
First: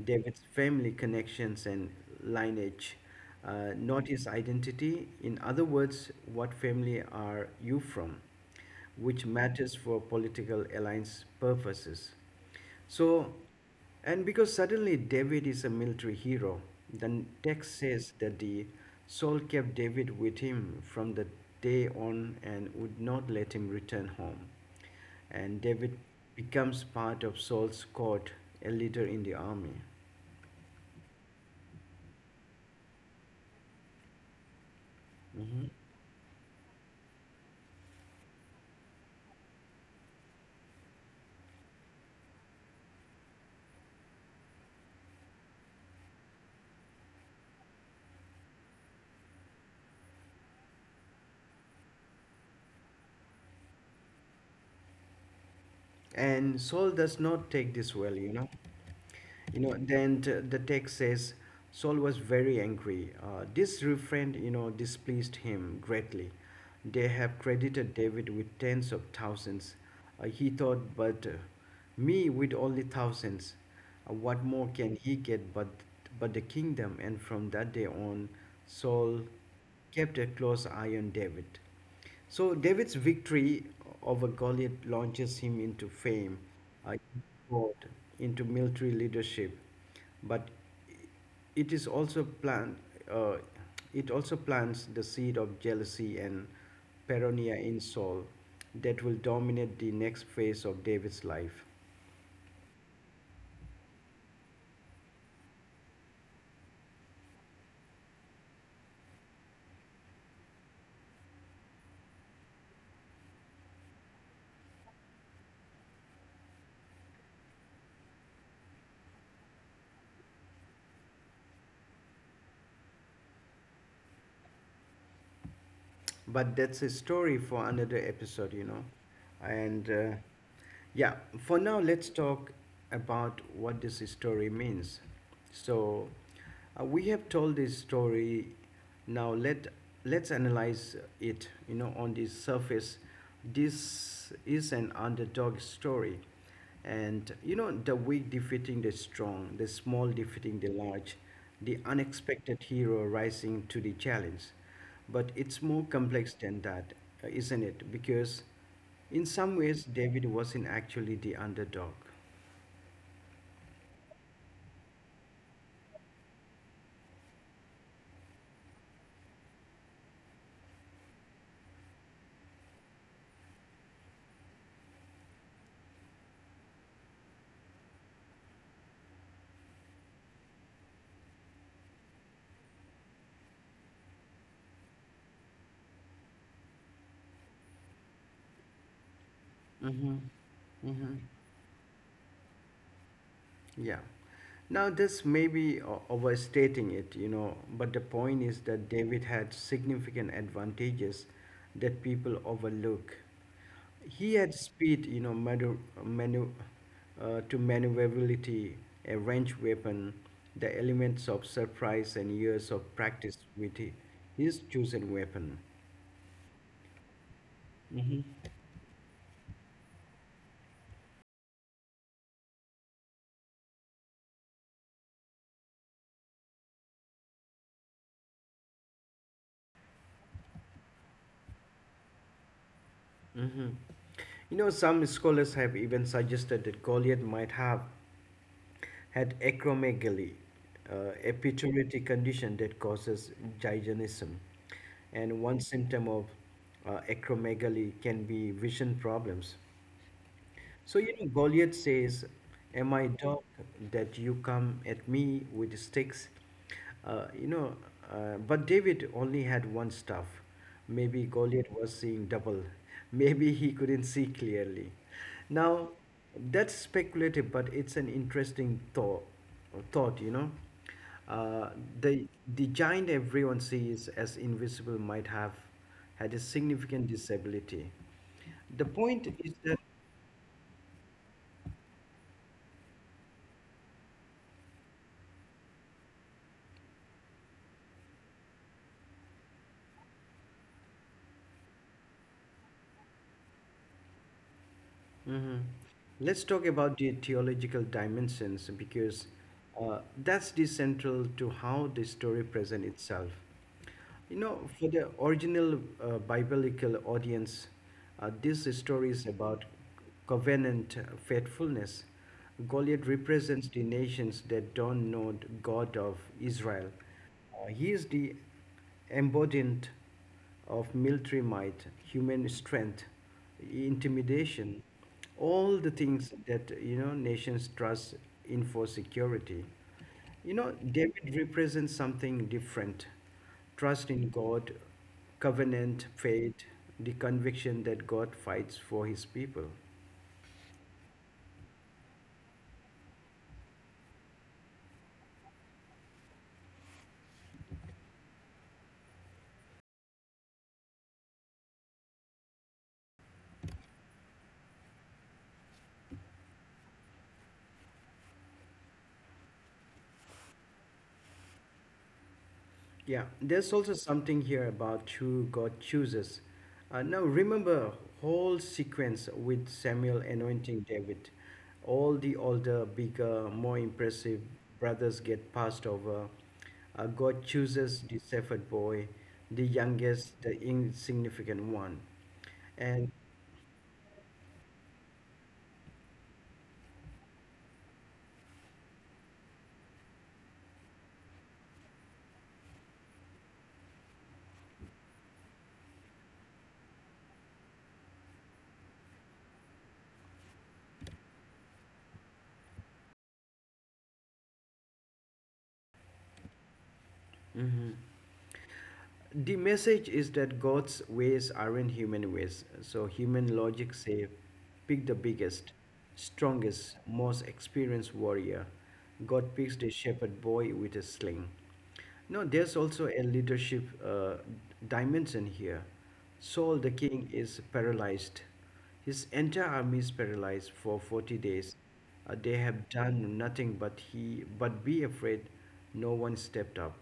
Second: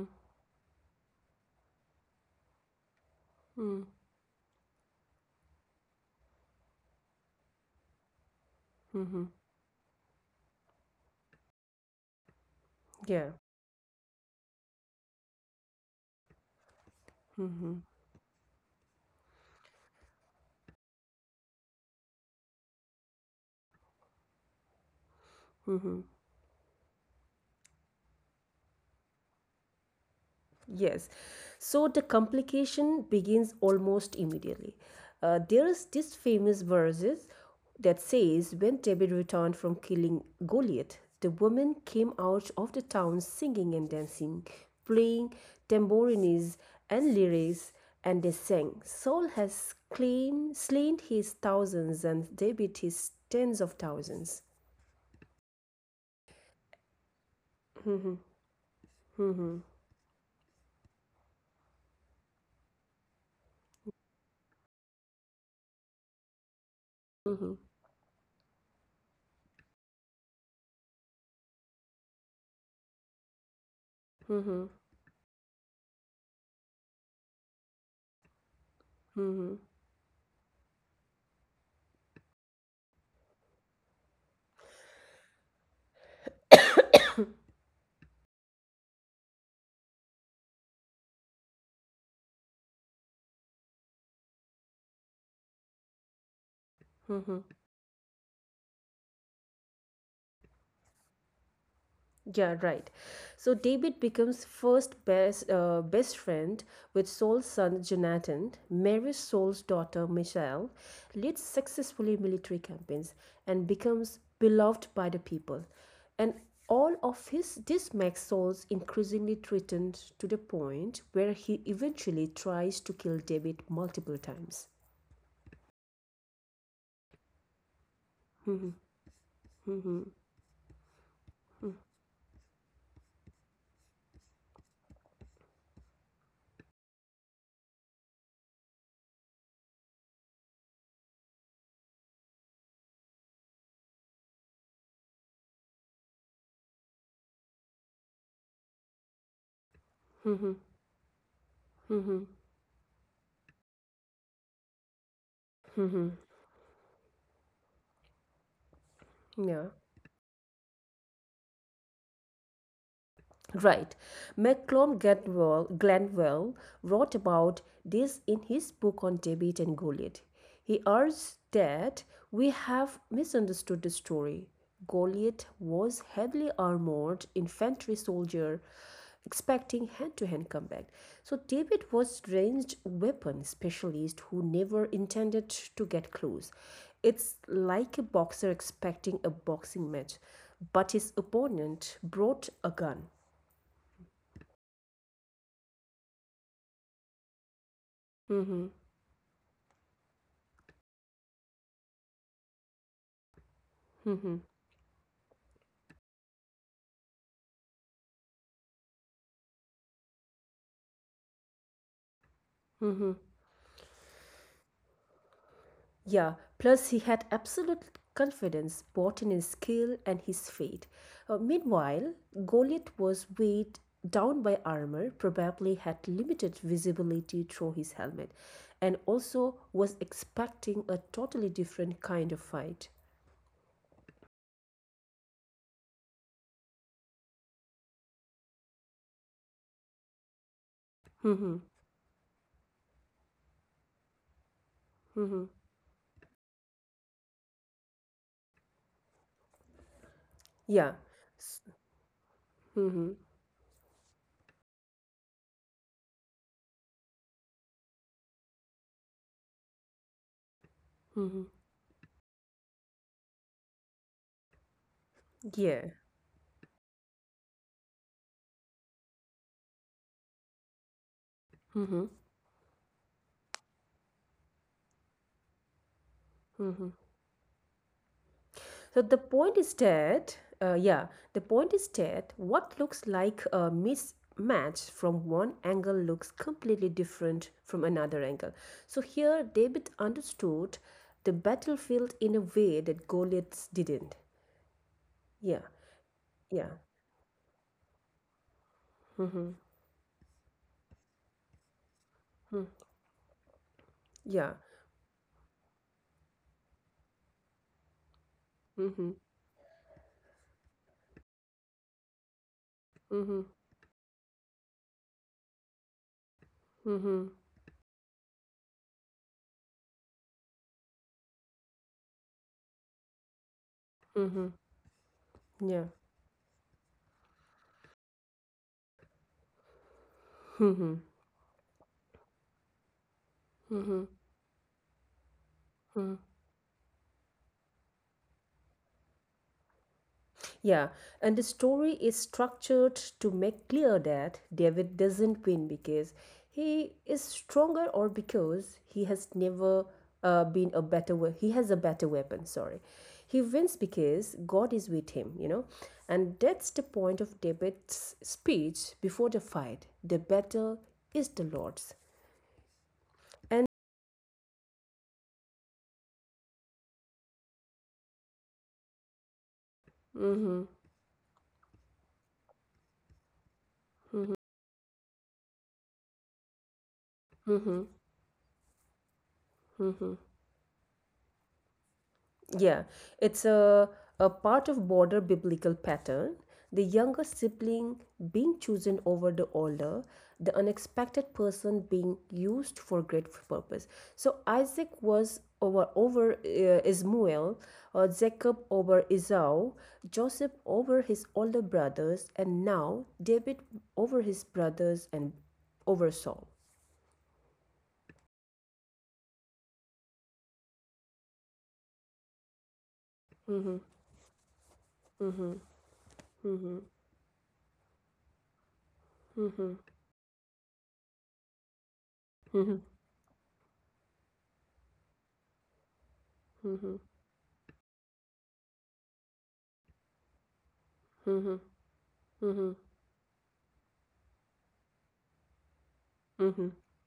David's family connections and lineage, not his identity. In other words, what family are you from, which matters for political alliance purposes. Yeah. So, and because suddenly David is a military hero, the text says that the Saul kept David with him from the day on and would not let him return home and David Mm-hmm. becomes part of Saul's court, a leader in the army. Yes. So the complication begins almost immediately. There Mhm. is this famous verses that says when David returned from killing Goliath, the women came out of the town singing and dancing, playing tambourines and lyres, and they sang, Saul has claimed, slain his thousands and David his tens of thousands. And Saul does not take this well, you know. You know then the text says Saul was very angry, this refrain you know displeased him greatly. They have credited David with tens of thousands, he thought, but me with only thousands. What more can he get but the kingdom? And from that day on Saul kept a close eye on David. So David's victory over Goliath launches him into fame, uh, sport, into military leadership, but it is also plant, uh, it also plants the seed of jealousy and paranoia in Saul that will dominate the next phase of David's life. Yeah, right. So David becomes first best best friend with Saul's son Jonathan, marries Saul's daughter Michelle, leads successfully military campaigns, and becomes beloved by the people. And all of his this makes Saul increasingly threatened to the point where he eventually tries to kill David multiple times. But that's a story for another episode, you know, and. Yeah, for now, let's talk about what this story means. So, we have told this story. Now, let's analyze it. You know, on the surface, this is an underdog story, and you know, the weak defeating the strong, the small defeating the large, the Mm-hmm. unexpected hero rising to the challenge. But it's more complex than that, isn't it? Because in some Yeah. ways, David wasn't actually the underdog. Right. Macklom Gladwell, Glanville wrote about this in his book on David and Goliath. He urged that we have misunderstood the story. Goliath was a heavily armored infantry soldier expecting hand-to-hand combat. So David was a ranged weapon specialist who never intended to get close. It's like a boxer expecting a boxing Mm-hmm. match, but Mm-hmm. his opponent brought a gun. Yeah. Now, this may be overstating it, you know, but the point is Mhm, that David had significant advantages that people overlook. He mhm. had speed, you know, manu- manu- to maneuverability, a wrench weapon, the elements of surprise, and years of practice with his chosen weapon. Yeah, plus he had absolute confidence both in his skill and his fate. Meanwhile, Goliath was weighed down by armor, probably had limited visibility through his helmet, and also was expecting a totally different kind of fight. Hmm. You know, some scholars have even suggested that Goliath might have had acromegaly, a Mhm, pituitary condition that causes gigantism. And mhm. one symptom of acromegaly can be vision problems. Yeah. So, you know, S- Goliath says, Am I mhm, dog that you come at me with sticks? Uh, you know, but David only had one staff. Maybe mhm. Goliath was seeing double. [laughs] Maybe he couldn't see clearly. Yeah. Now, that's speculative, but it's an interesting thought, you know. Uh, Mhm, the, the giant everyone sees as invisible might have had a mhm. significant disability. The So the point is that uh, yeah, point is that what looks like a mismatch from one angle looks completely different from another angle. So here David understood the battlefield in a way that Goliath didn't. hmm. Yeah, Let's yeah, talk about the theological dimensions because mm-hmm. That's the central to how the story presents itself. You Yeah, know, for the original biblical audience, this mm-hmm. story is about covenant faithfulness. Goliath Mm-hmm. represents the nations that don't know the God of Israel. Mm-hmm. He is the embodied of military might, human strength, Mm-hmm. intimidation, Yeah, all the things that you know nations trust in for security. You know, mm-hmm. David represents something different. Mm-hmm. Trust in God, Mm-hmm. covenant, faith, the conviction that God fights for his people. Yeah, and the story is structured to make clear that David doesn't win because he is stronger or because he has never been a better we- he has a better weapon, sorry. He wins because God is with him, you know. And that's the point of David's speech before the fight. The battle is the Lord's. Yeah, And there's also something here about who God chooses. Now remember whole sequence with Samuel mhm, anointing David. All the older, bigger, more impressive brothers get passed over. God mhm, chooses the shepherd boy, the mhm. youngest, the insignificant one, Yeah, and it's a part of broader biblical pattern. The younger sibling being chosen over the older, the unexpected person being used for great purpose. So Isaac was over Ismael, Jacob over Esau, Joseph over his older brothers, and now David over his brothers and over Saul. hmm the message is that God's ways aren't human ways. So human logic say, pick the biggest, Mm-hmm. strongest, most experienced warrior. God Mm-hmm. picks the shepherd boy with a sling. No, there's also a leadership dimension here. Saul the Mm-hmm. king is paralyzed. His entire army is paralyzed for 40 Mm-hmm. days. They Mm-hmm. have done nothing but be afraid, no one Mm-hmm. stepped up.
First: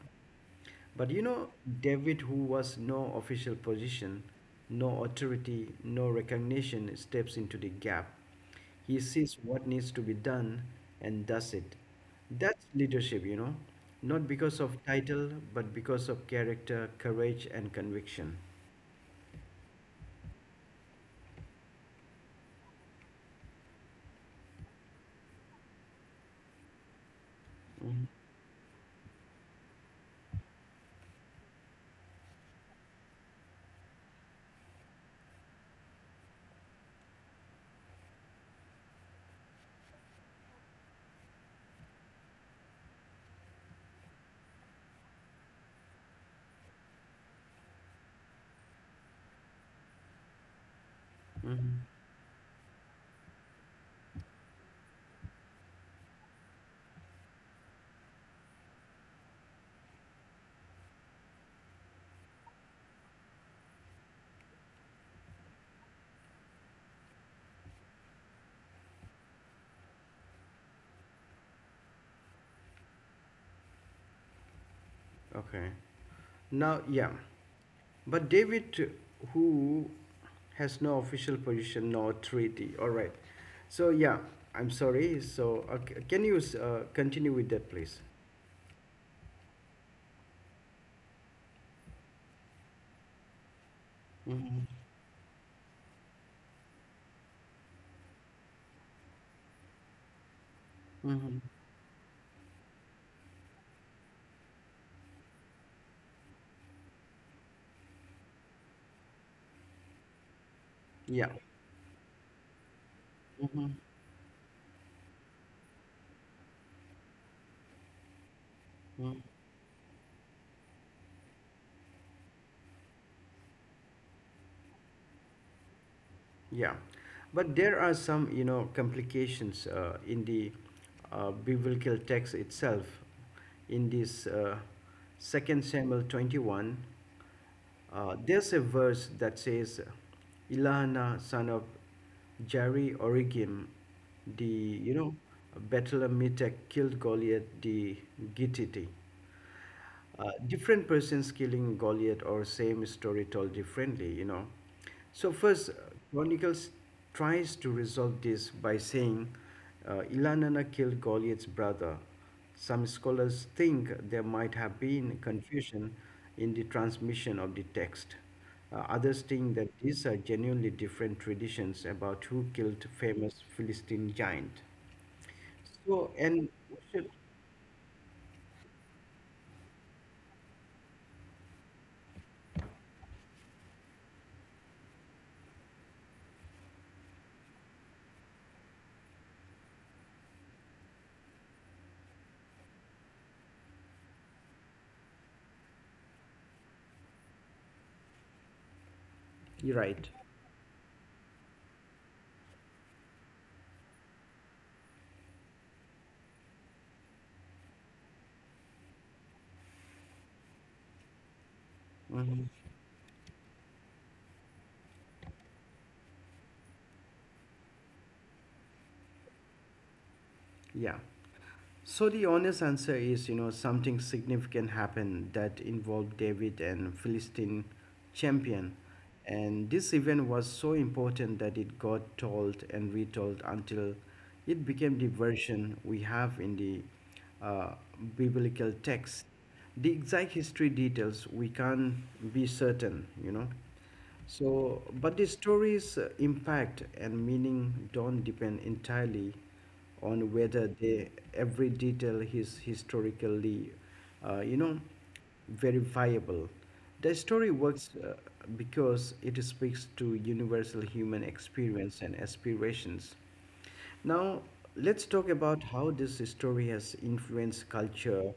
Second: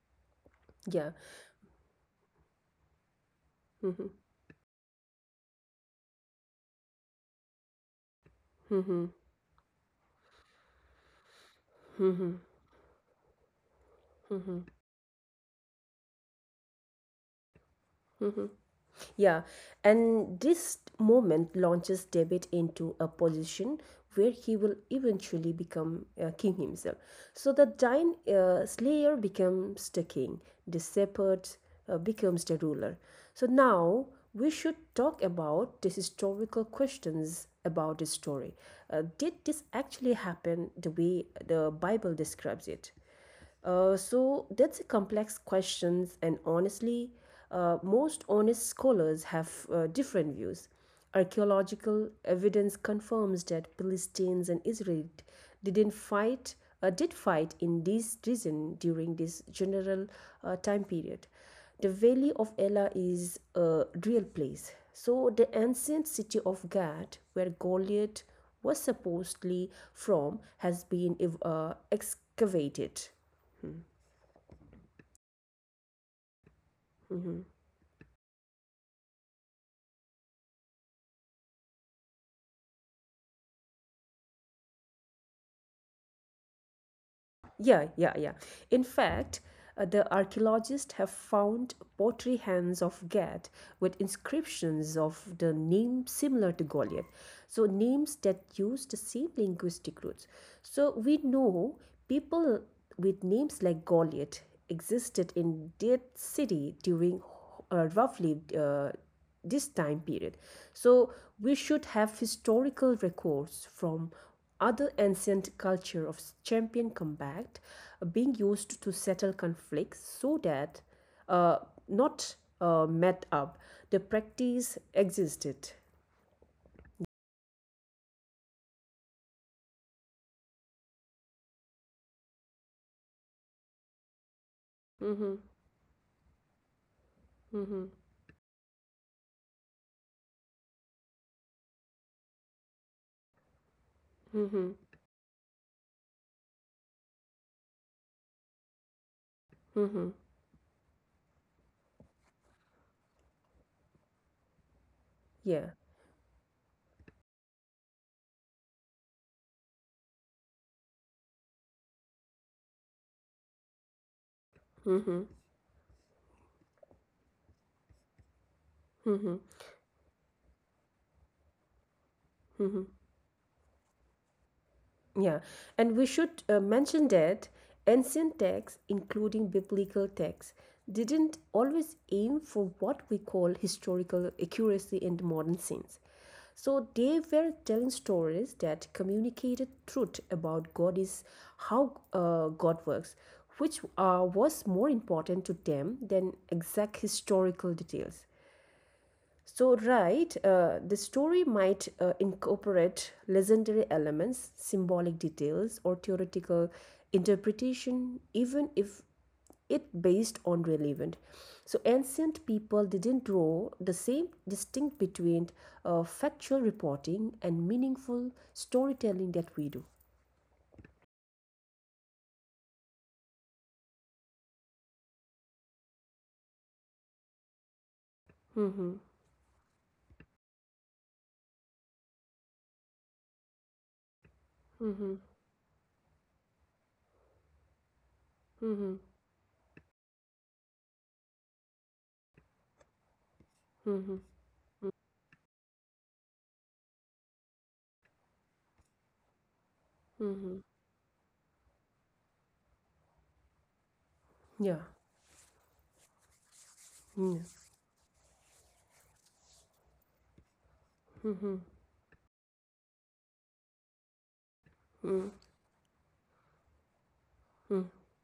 Yeah. But you know, David, who was no official position, no authority, no recognition, steps into the gap. He Mhm, sees what needs to be done and does it. mhm, That's leadership, you know, not because of title, but because of character, courage, and conviction. mhm. Yeah, and this moment launches David into a position where he will eventually become a king himself. So the Mhm. giant slayer becomes the king, the shepherd becomes the ruler. So now we should talk about the historical questions about this story. Did this actually happen the way the Bible describes it? So that's a complex question, and honestly, most honest scholars have different views. Mhm. Archaeological evidence confirms that Palestinians and Israel didn't fight, did fight in this region during this general time period. The Valley of Elah is a real place. So the ancient city of Gad, where Goliath was supposedly from, has been excavated. Okay. Now, yeah. But David, who has no official position, no treaty. All right. So yeah, I'm sorry. So can you continue with that, Yeah, please? yeah, yeah. In fact, the archaeologists have found pottery hands of Gad with Mm-hmm. inscriptions of the name similar to Goliath. So, names that use the same linguistic roots. So, we Mm-hmm. know people with names like Goliath existed in that city during roughly this time period. So, Yeah. we should have historical Mm-hmm. records from other ancient culture of champion combat being used to Mm. settle conflicts so that uh, not met up. The practice existed. Yeah. But there are some, you know, complications in the biblical text itself. In this Mm-hmm, Second Samuel 21. mm-hmm, There's a verse that says, Elihana, son of Jari Origim, the, mm-hmm, you know, Bethlehemite killed Goliath the Gittite. mm-hmm. Different persons killing Goliath or same story told differently, you know. So first, Yeah. Chronicles tries to resolve this by saying Elhanana killed Goliath's brother, some scholars think there might have been Mm-hmm. confusion in the transmission of the text. Others Mm-hmm. think that these are genuinely different traditions about who killed famous Philistine giant. Yeah, So, and we and should we should, mention that ancient texts, including biblical texts, didn't always aim for what we call historical accuracy in the modern sense. So they were telling stories that communicated truth about God is how God works, which was more important to them than exact historical details. you're So, right. right, the story might incorporate legendary elements, symbolic details, or theoretical interpretation, even if it based on relevant. So, Mhm. ancient people didn't draw the same distinct between factual reporting and meaningful storytelling that we do. Yeah. So the honest answer is, you know, something significant happened that involved David and Philistine champion. Mm-hmm. And this event was so important that it got told and retold until it became the Mm-hmm. version we have in the biblical Mm-hmm. text. The exact history details we can't be certain, you know. Mm-hmm. So, but the story's impact and meaning don't depend entirely on whether Mm-hmm. they, every detail is historically, you know, Yeah. verifiable. The story Yeah. works because it speaks to universal human Mm-hmm. experience and aspirations, now, let's talk Mm-hmm. about how this story has influenced Mm-hmm. culture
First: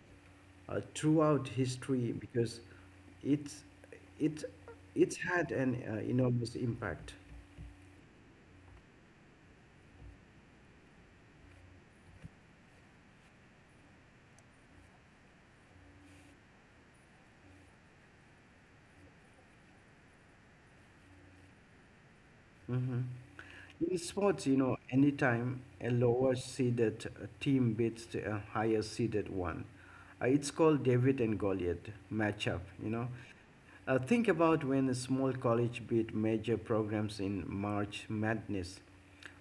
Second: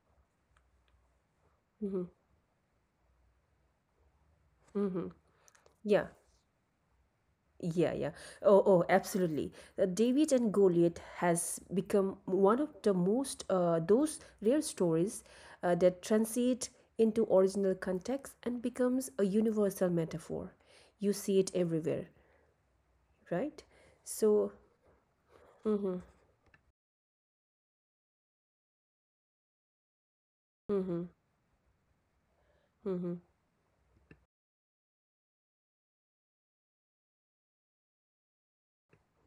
throughout Mm-hmm. history because it's, it, Mm-hmm. it's had an Yeah. enormous impact. Yeah, yeah. Oh, oh, absolutely. David and Goliath has become one of the most those rare stories that transit into original context and becomes a universal metaphor. You see it everywhere, Mhm. right? In sports, you know, So, anytime a mm-hmm, lower seeded team beats a higher seeded one, it's called David mm-hmm, and Goliath matchup, you know. mm-hmm, Think about when a small college beat major programs in March Madness,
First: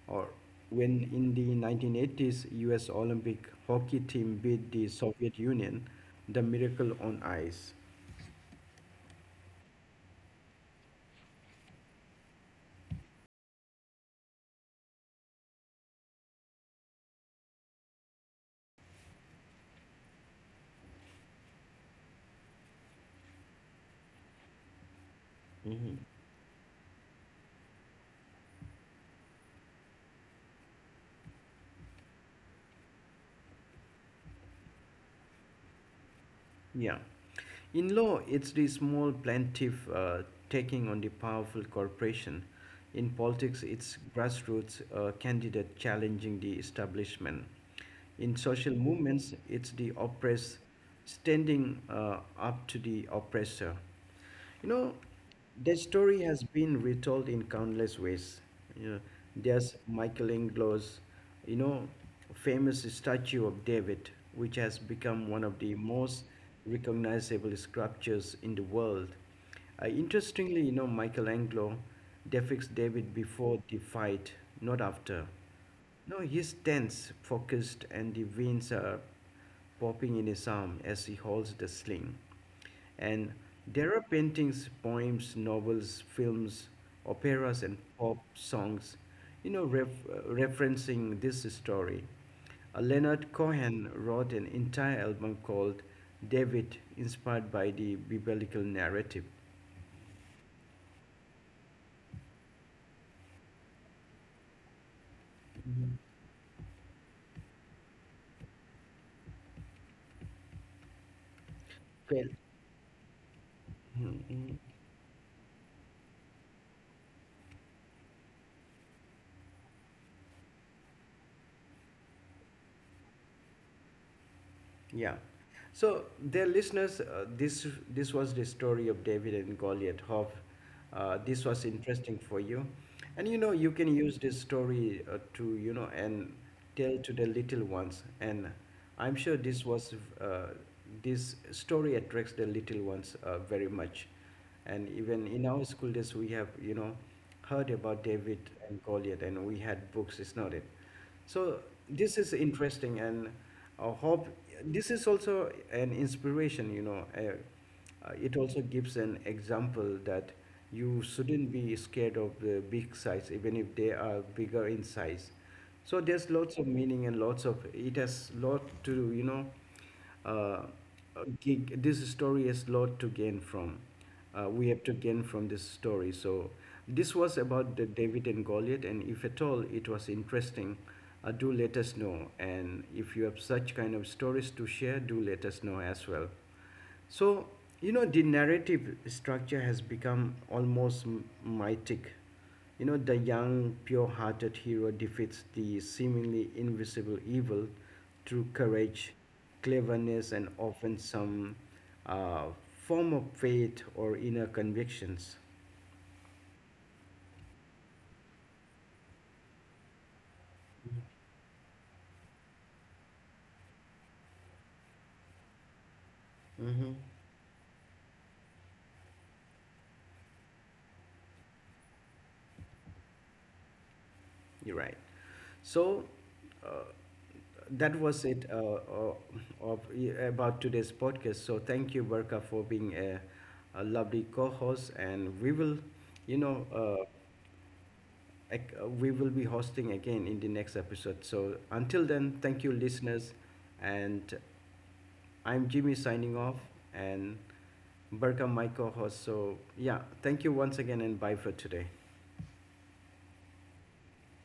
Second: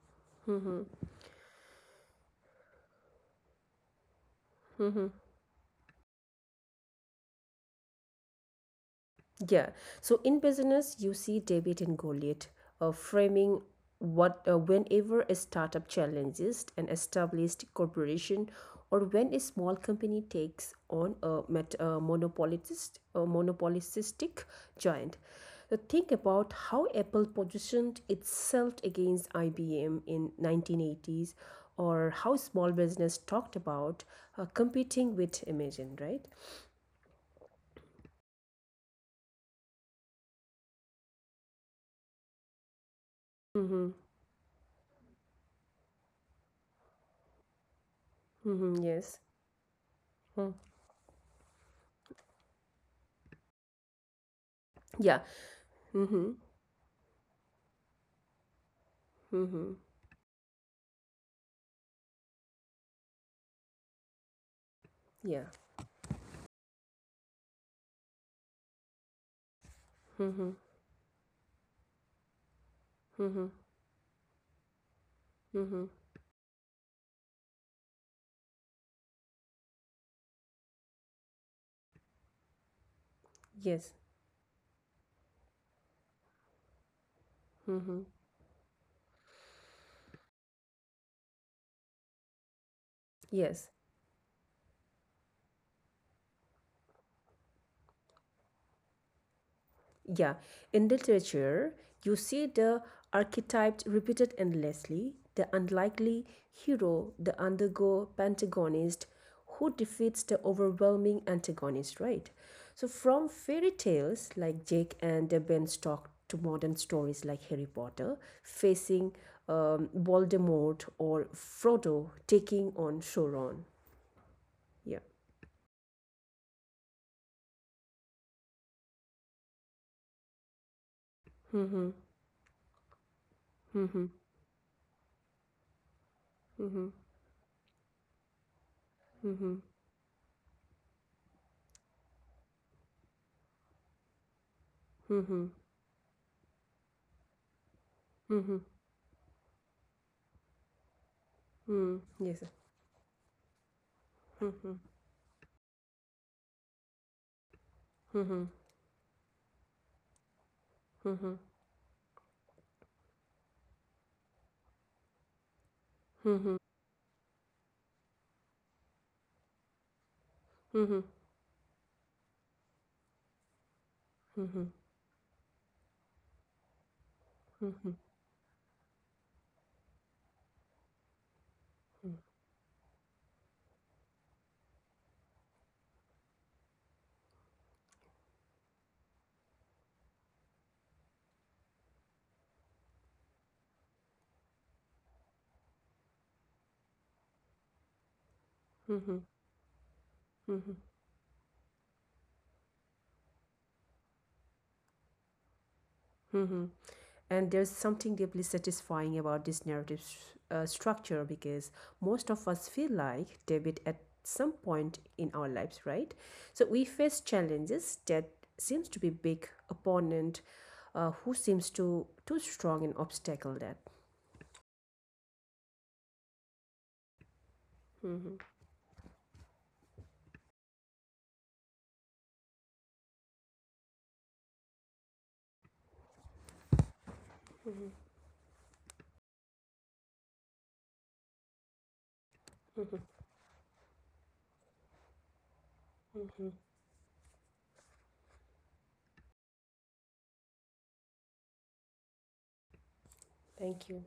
or mm-hmm. when in the 1980s US Olympic hockey team beat the Soviet Union, the miracle on ice. Yeah. So in business, you see David and Goliath framing what whenever a startup challenges an established corporation or when a small company takes on a monopolistic giant. So think about how Apple positioned itself against IBM in 1980s or how small business talked about competing with Imagine, right? Yeah. In law, it's the small plaintiff taking on the powerful corporation. In politics, Mm-hmm. it's grassroots candidate challenging the establishment. In social Mm-hmm. Yes. movements, it's the Hmm. oppressed standing up to the oppressor. You know, Yeah. that Mm-hmm. story has been retold in countless ways. You know, Mm-hmm. there's Michelangelo's, you know, famous statue of David, which has become Yeah. one of the most recognizable sculptures in the world. Mm-hmm. Interestingly, you know, Michelangelo depicts David Mm-hmm. before the fight, not after. Mm-hmm. No, he's tense, focused, and the veins are popping in his arm as he holds the sling. And Yes. there are paintings, poems, novels, films, operas, and Mm-hmm. pop songs, you know, referencing this story. Leonard Yes. Cohen wrote an entire album called David, inspired by the biblical narrative. Yeah. In literature, you see the archetypes repeated endlessly the unlikely hero, the undergo pentagonist who defeats the overwhelming antagonist, right? So, from fairy tales like Mhm. Jake and the Beanstalk to modern stories like Harry Potter facing Voldemort or Frodo taking on Sauron. Yeah. Yeah. So, dear listeners, this was the story of David and Goliath. Hope this was interesting for you, and you know you can Mhm. use this story to you know and Mhm. tell to the little ones. And I'm sure Mhm. this was uh, this story attracts the little ones very much. And even Mhm. in our school days, we have you know heard about David Mhm. and Goliath, and we had books. It's not it. So Mhm. this is Yes. interesting, and I hope this is also an inspiration. You know, it also gives an example that you Mhm. shouldn't be scared of the big size, even if they are bigger in size. So there's Mhm. lots of meaning and lots of it has lot to you know uh, uh, Mhm. This story has lot to gain from. Mhm. We have to gain from this story. So this was about Mhm. the David and Goliath, and if at all it was interesting, do let us know. And if you have such kind of stories to share, do let us know as well. So you know the narrative structure has become almost mythic. You know, the young, pure hearted hero defeats the seemingly invisible evil through courage, cleverness, and Mhm. often some uh, form of faith or inner convictions. Mhm. And there's something deeply satisfying about this narrative structure because most of us feel like David at some point in our lives, right? Hmm. So we face challenges that seems to be big opponent who seems to too strong an obstacle that. You're right. So, uh, that was it uh, Mhm. uh, of, about today's podcast. So, thank you, Berka, for being a lovely co host, and we will, you know, we will be hosting again in the next episode. So until then, thank you, listeners. And I'm Jimmy signing off, and Berkam, my co host. So, yeah, thank you once again, and bye for today. Thank you.